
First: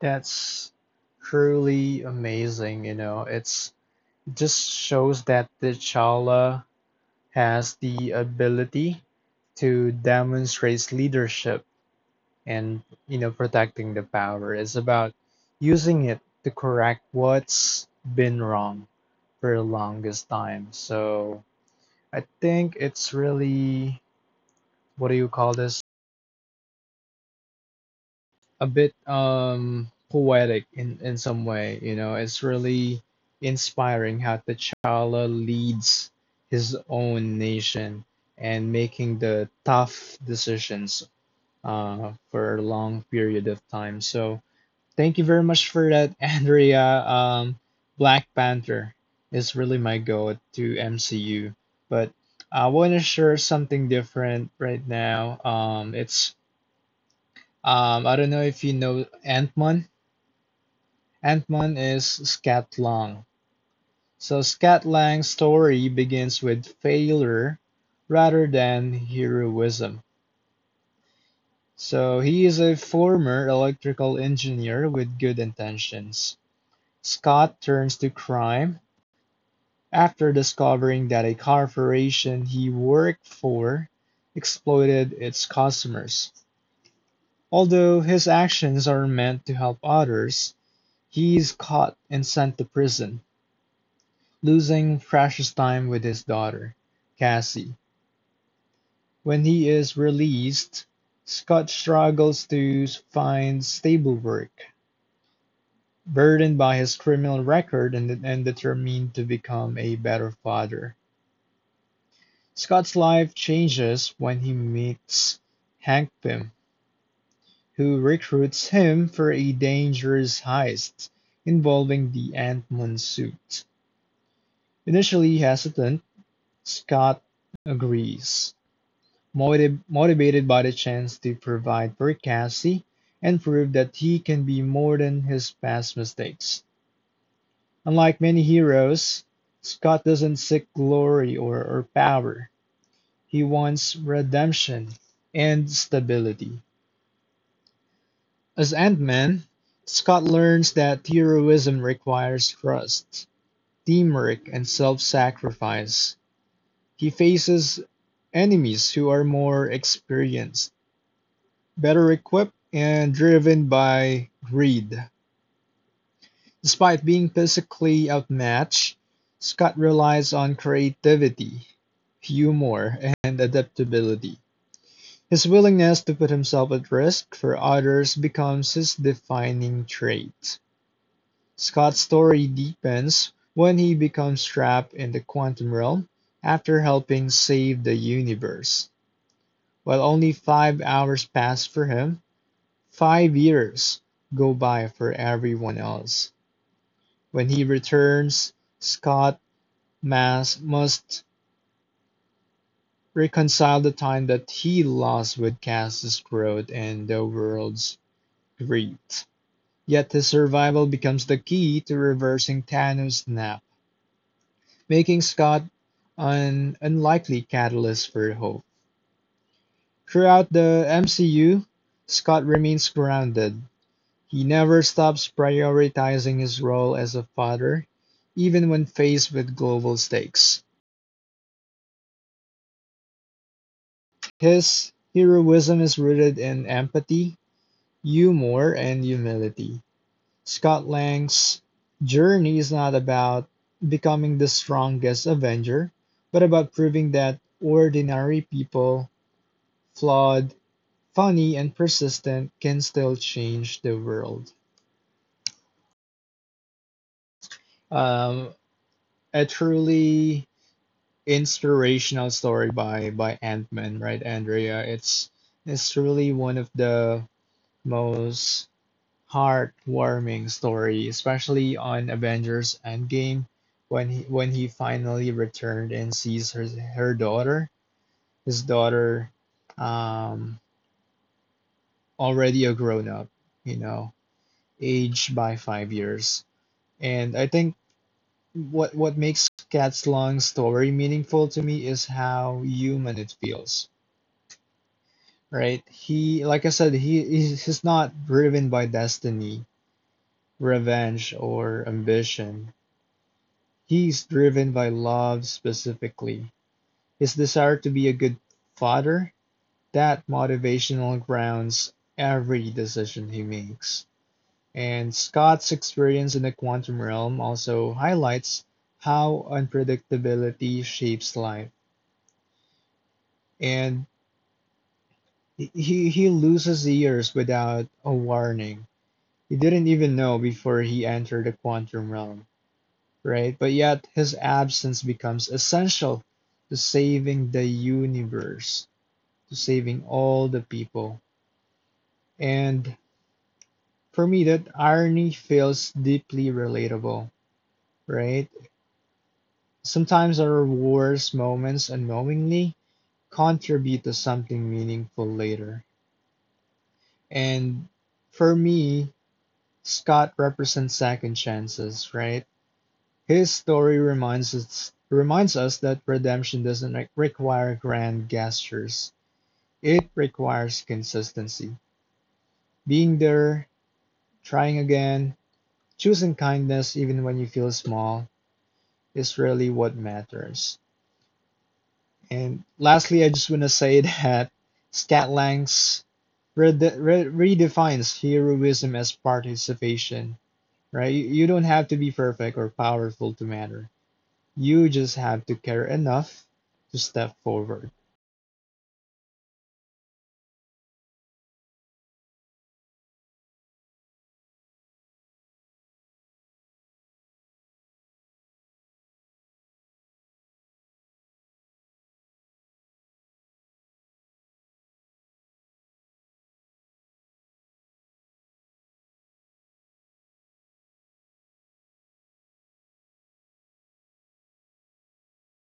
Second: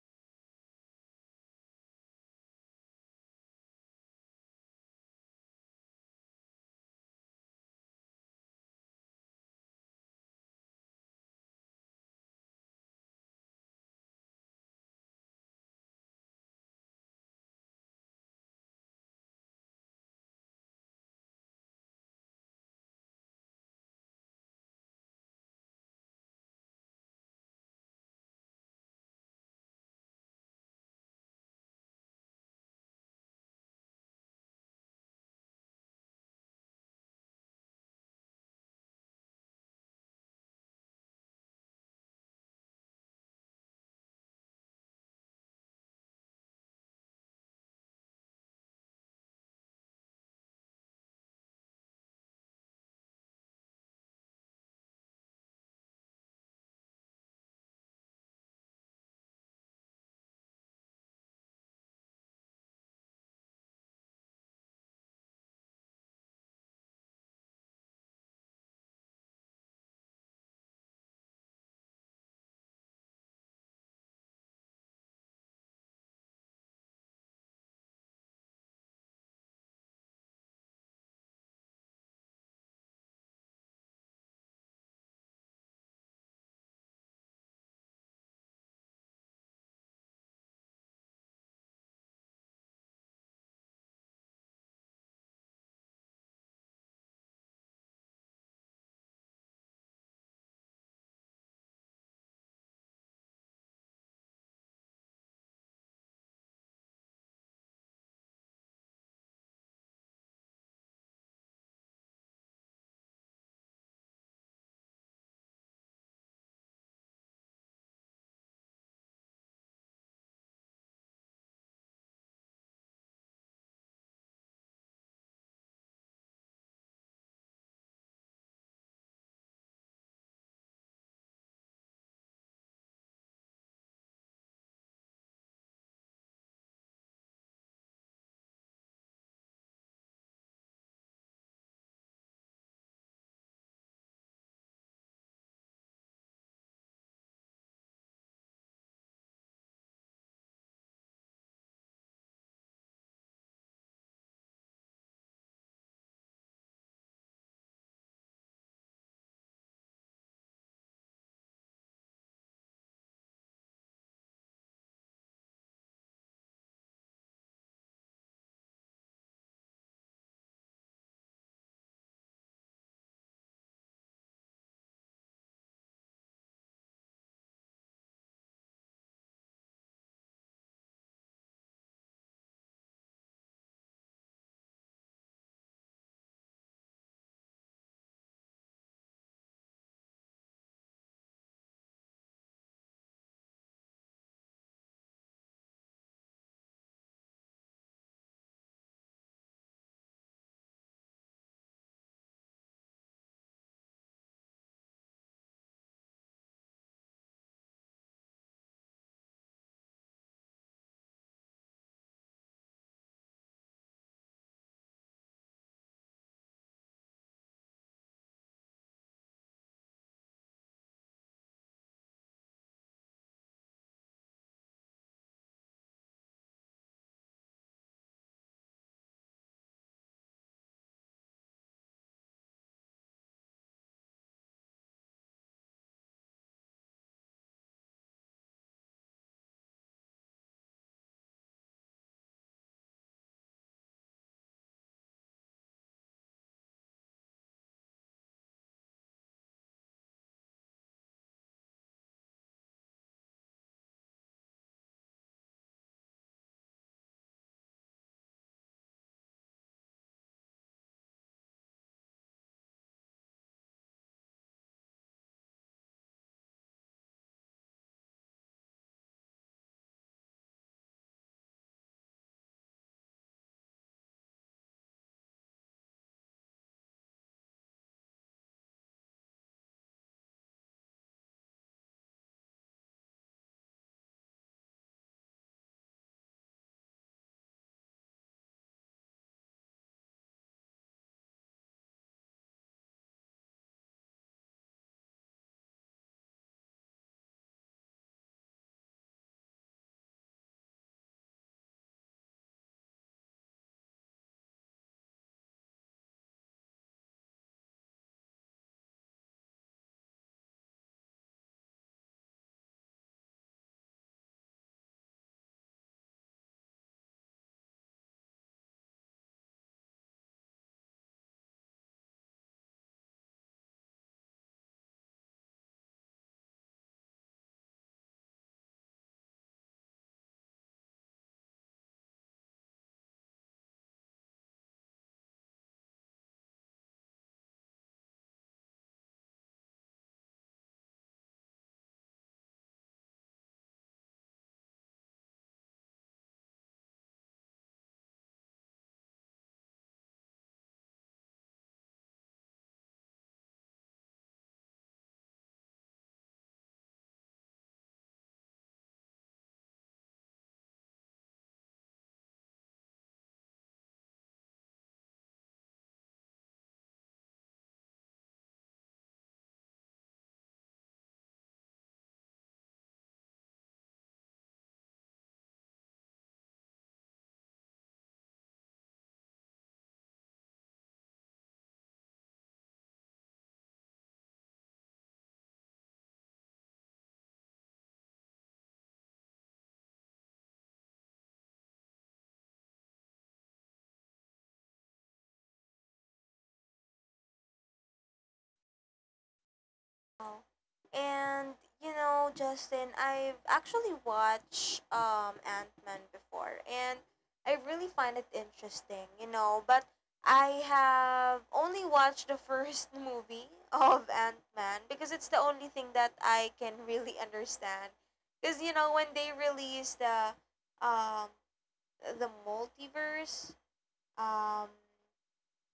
That's truly amazing, you know. It's just shows that T'Challa has the ability to demonstrate leadership and, you know, protecting the power. It's about using it to correct what's been wrong for the longest time. So I think it's really, what do you call this? A bit um poetic in in some way, you know. It's really inspiring how T'Challa leads his own nation and making the tough decisions uh for a long period of time. So thank you very much for that, Andrea. um Black Panther is really my go to M C U, but I want to share something different right now. Um it's um, I don't know if you know Ant-Man. Antman is Scat Lang, so Scat Lang's story begins with failure rather than heroism. So he is a former electrical engineer with good intentions. Scott turns to crime after discovering that a corporation he worked for exploited its customers. Although his actions are meant to help others, he is caught and sent to prison, losing precious time with his daughter, Cassie. When he is released, Scott struggles to find stable work, burdened by his criminal record, and, and determined to become a better father. Scott's life changes when he meets Hank Pym, who recruits him for a dangerous heist involving the Ant-Man suit. Initially hesitant, Scott agrees, motiv- motivated by the chance to provide for Cassie and prove that he can be more than his past mistakes. Unlike many heroes, Scott doesn't seek glory or, or power. He wants redemption and stability. As Ant Man, Scott learns that heroism requires trust, teamwork, and self sacrifice. He faces enemies who are more experienced, better equipped, and driven by greed. Despite being physically outmatched, Scott relies on creativity, humor, and adaptability. His willingness to put himself at risk for others becomes his defining trait. Scott's story deepens when he becomes trapped in the quantum realm after helping save the universe. While only five hours pass for him, five years go by for everyone else. When he returns, Scott Mass must reconcile the time that he lost with Cass's growth and the world's greed. Yet his survival becomes the key to reversing Thanos' nap, making Scott an unlikely catalyst for hope. Throughout the M C U, Scott remains grounded. He never stops prioritizing his role as a father, even when faced with global stakes. His heroism is rooted in empathy, humor, and humility. Scott Lang's journey is not about becoming the strongest Avenger, but about proving that ordinary people, flawed, funny, and persistent, can still change the world. Um, I truly inspirational story by by Ant-Man, right, Andrea? It's it's really one of the most heartwarming story, especially on Avengers Endgame when he when he finally returned and sees her her daughter, his daughter, um, already a grown up, you know, aged by five years. And I think what what makes Cat's long story meaningful to me is how human it feels, right? He, like I said, he he's he's not driven by destiny, revenge, or ambition. He's driven by love specifically. His desire to be a good father, that motivational grounds every decision he makes. And Scott's experience in the quantum realm also highlights how unpredictability shapes life. And he, he loses years without a warning. He didn't even know before he entered the quantum realm, right? But yet his absence becomes essential to saving the universe, to saving all the people. And for me, that irony feels deeply relatable, right? Sometimes our worst moments unknowingly contribute to something meaningful later. And for me, Scott represents second chances, right? His story reminds us reminds us that redemption doesn't re- require grand gestures. It requires consistency. Being there, trying again, choosing kindness even when you feel small is really what matters. And lastly, I just want to say that Scatlangs rede- re- redefines heroism as participation, right? You you don't have to be perfect or powerful to matter. You just have to care enough to step forward.
Oh. And you know, Justin, I've actually watched um Ant Man before, and I really find it interesting, you know. But I have only watched the first movie of Ant Man because it's the only thing that I can really understand. Because you know, when they released the um the multiverse, um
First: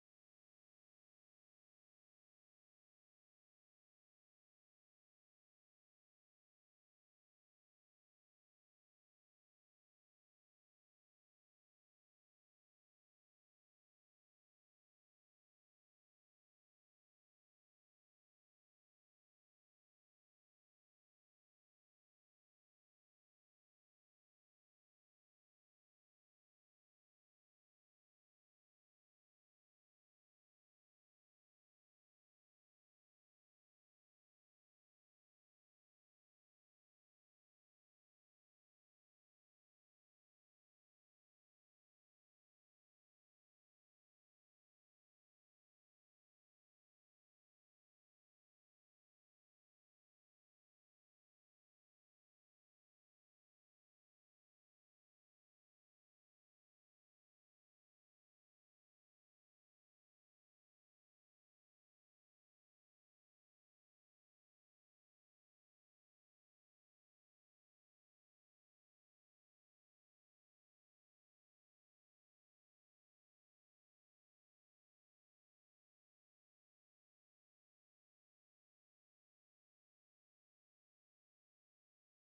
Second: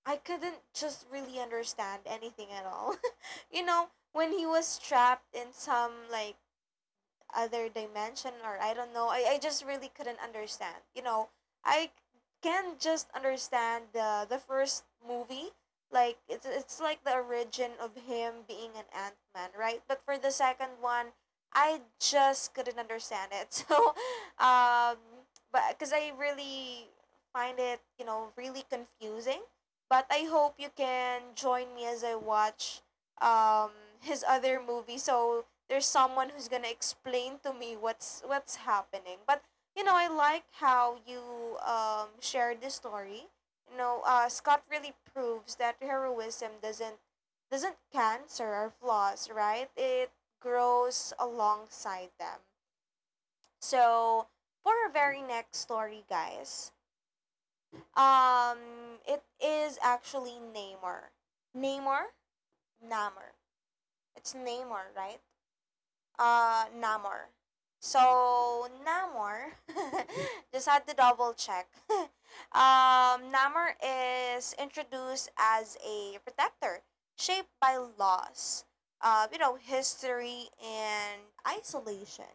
I couldn't just really understand anything at all. You know, when he was trapped in some like other dimension or I don't know. I, I just really couldn't understand. You know, I can just understand the the first movie. Like it's it's like the origin of him being an ant man, right? But for the second one, I just couldn't understand it. So, um, but because I really find it, you know, really confusing. But I hope you can join me as I watch um his other movie, so there's someone who's gonna explain to me what's what's happening. But you know, I like how you um, shared the story. You know, uh, Scott really proves that heroism doesn't doesn't cancer our flaws, right? It grows alongside them. So for our very next story, guys, um, it is actually Namor. Namor, Namor. It's Namor, right? uh, Namor. So Namor, just had to double check. um, Namor is introduced as a protector shaped by loss, uh, you know, history and isolation.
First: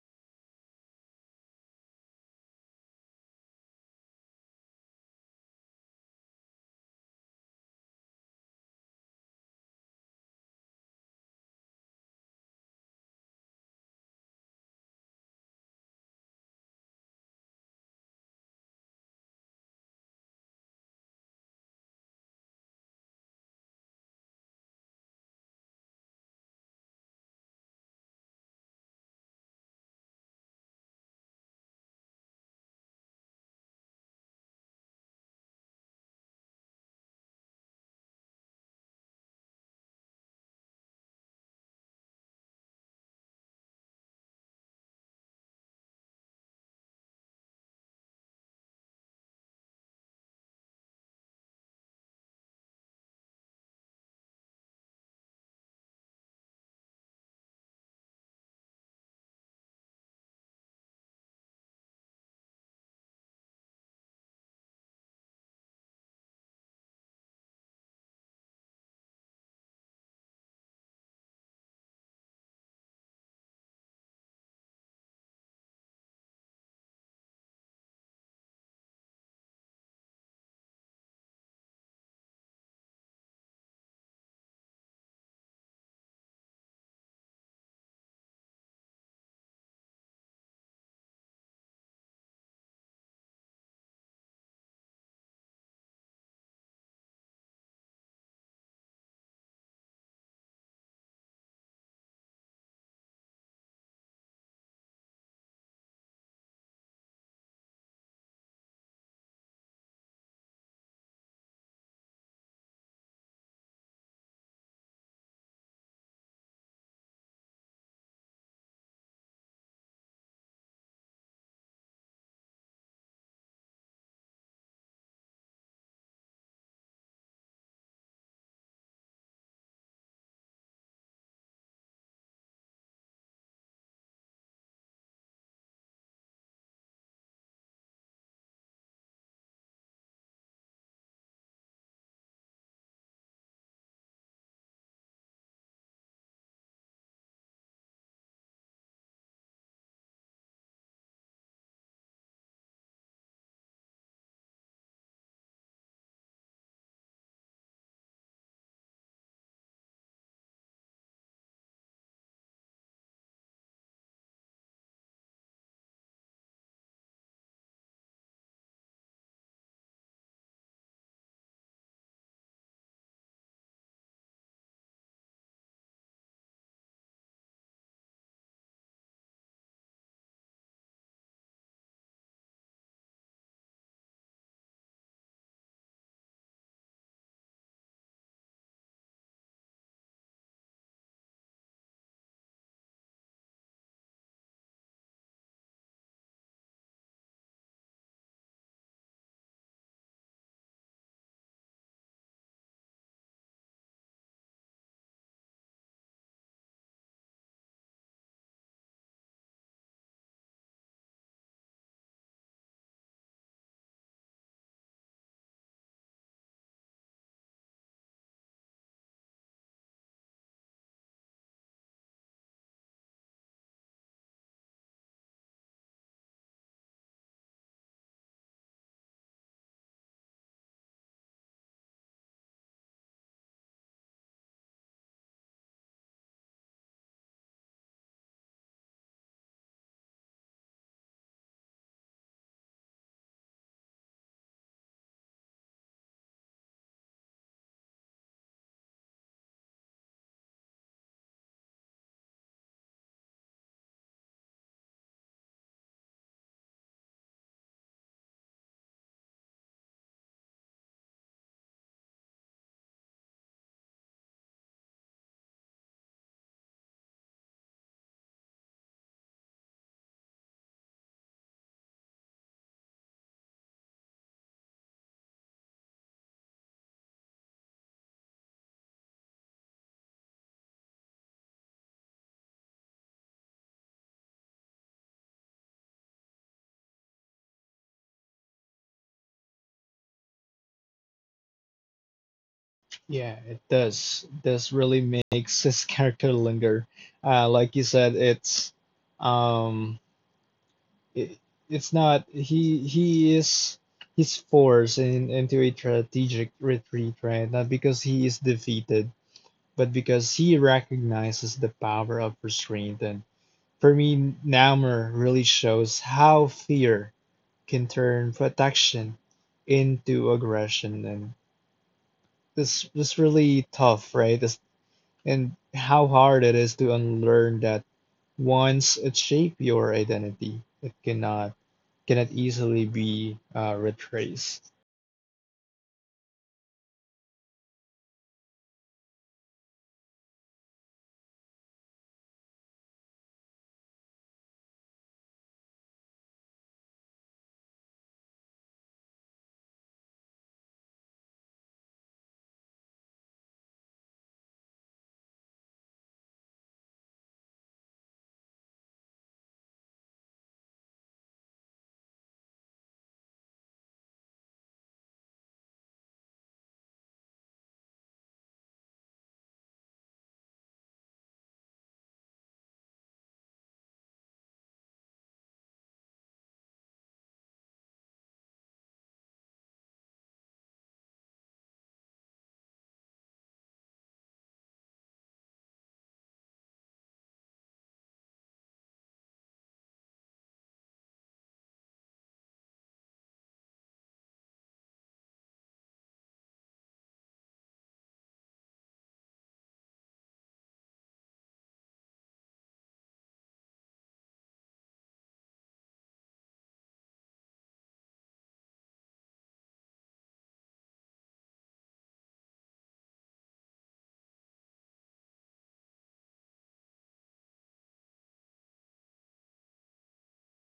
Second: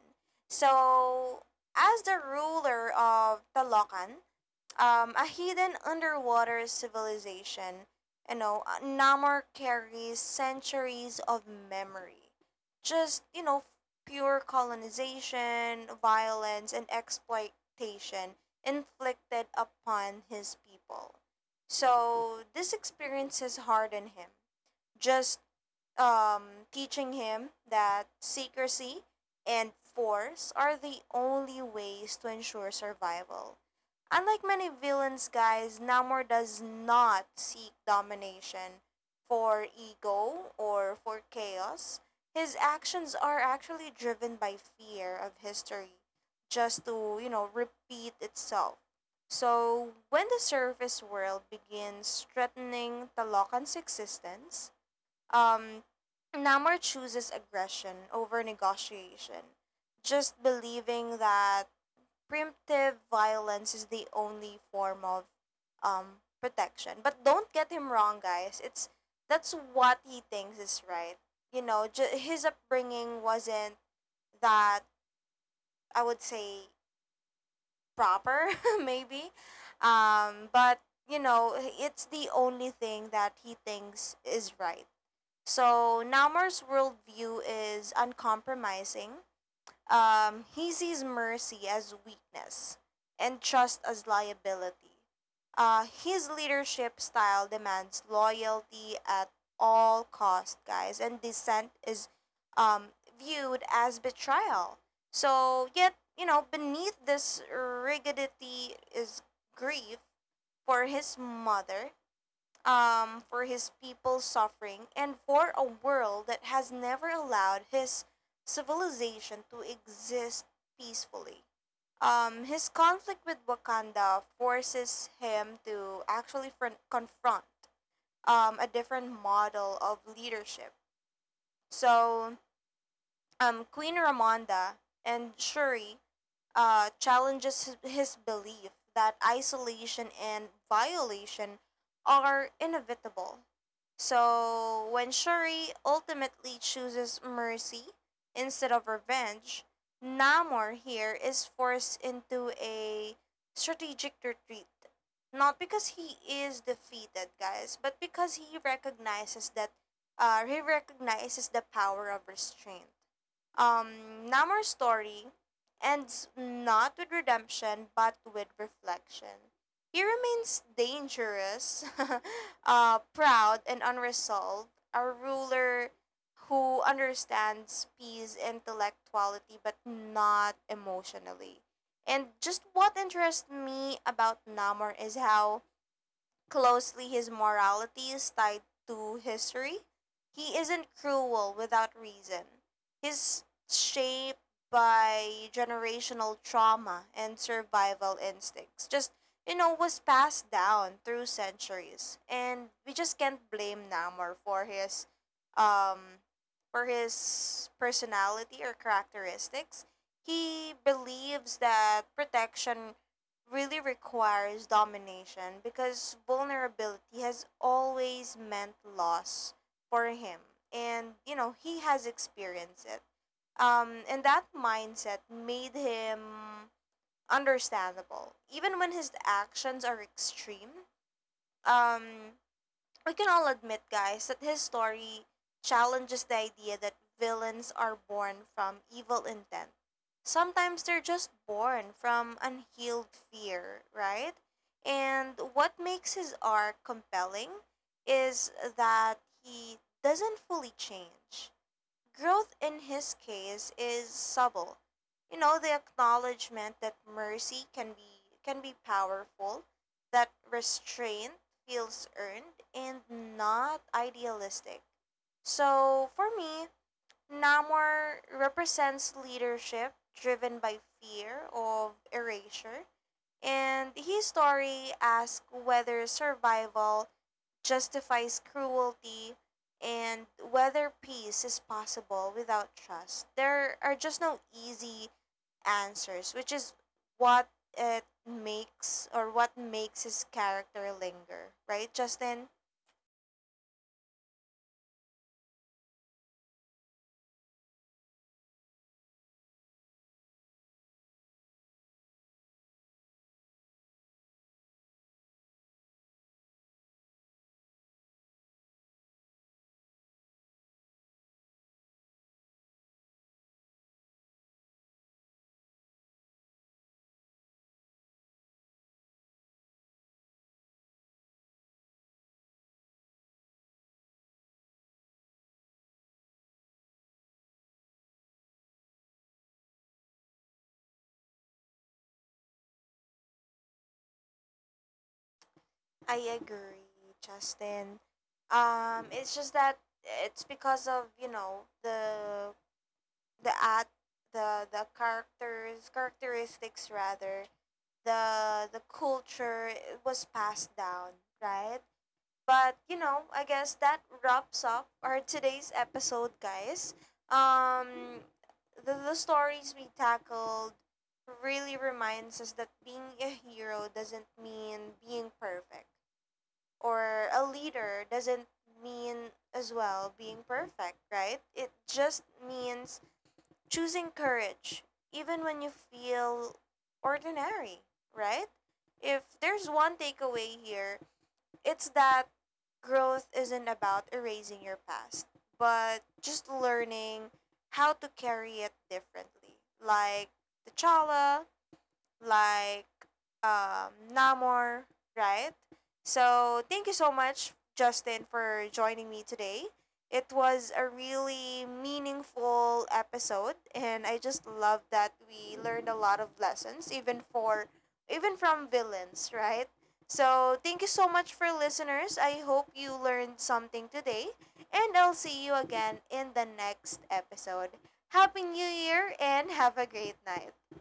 So as the ruler of Talokan, um, a hidden underwater civilization, you know, uh, Namor carries centuries of memory, just you know pure colonization, violence, and exploitation inflicted upon his people. So, these experiences hardened him, just um, teaching him that secrecy and force are the only ways to ensure survival. Unlike many villains, guys, Namor does not seek domination for ego or for chaos. His actions are actually driven by fear of history, just to, you know, repeat itself. So, when the surface world begins threatening Talokan's existence, um, Namor chooses aggression over negotiation, just believing that primitive violence is the only form of um, protection. But don't get him wrong, guys. It's That's what he thinks is right. You know, ju- his upbringing wasn't that I would say proper, maybe. Um, but you know, it's the only thing that he thinks is right. So Naumar's worldview is uncompromising. Um, he sees mercy as weakness and trust as liability. Uh, his leadership style demands loyalty at all cost, guys, and dissent is um, viewed as betrayal. So yet, you know, beneath this rigidity is grief for his mother, um, for his people's suffering, and for a world that has never allowed his civilization to exist peacefully. Um, his conflict with Wakanda forces him to actually fron- confront um, a different model of leadership. So, um, Queen Ramonda and Shuri uh, challenges his, his belief that isolation and violation are inevitable. So, when Shuri ultimately chooses mercy instead of revenge, Namor here is forced into a strategic retreat. Not because he is defeated, guys, but because he recognizes that uh, he recognizes the power of restraint. Um, Namor's story ends not with redemption but with reflection. He remains dangerous, uh, proud, and unresolved, a ruler who understands peace intellectuality but not emotionally. And just what interests me about Namor is how closely his morality is tied to history. He isn't cruel without reason. He's shaped by generational trauma and survival instincts. Just, you know, was passed down through centuries. And we just can't blame Namor for his um for his personality or characteristics. He believes that protection really requires domination, because vulnerability has always meant loss for him, and you know he has experienced it. Um and that mindset made him understandable, even when his actions are extreme. um we can all admit, guys, that his story challenges the idea that villains are born from evil intent. Sometimes they're just born from unhealed fear, right? And what makes his arc compelling is that he doesn't fully change. Growth in his case is subtle. You know, the acknowledgement that mercy can be can be powerful, that restraint feels earned and not idealistic. So for me, Namor represents leadership driven by fear of erasure, and his story asks whether survival justifies cruelty and whether peace is possible without trust. There are just no easy answers, which is what it makes or what makes his character linger, right, Justin?
Yeah, it does. This really makes his character linger. Uh, like you said, it's um, it, it's not he he is he's forced in, into a strategic retreat, right? Not because he is defeated, but because he recognizes the power of restraint. And for me, Namor really shows how fear can turn protection into aggression, and this this really tough, right? This, and how hard it is to unlearn that once it shaped your identity. It cannot, cannot easily be uh, retraced.
I agree, Justin. Um, it's just that it's because of you know the the at the the characters characteristics, rather the the culture was passed down, right? But you know, I guess that wraps up our today's episode, guys. Um, the, the stories we tackled really reminds us that being a hero doesn't mean being perfect, or a leader doesn't mean as well being perfect, right? It just means choosing courage, even when you feel ordinary, right? If there's one takeaway here, it's that growth isn't about erasing your past, but just learning how to carry it differently. Like T'Challa, like um, Namor, right? So thank you so much, Justin, for joining me today. It was a really meaningful episode, and I just love that we learned a lot of lessons, even for even from villains, right? So thank you so much for listeners. I hope you learned something today, and I'll see you again in the next episode. Happy New Year and have a great night.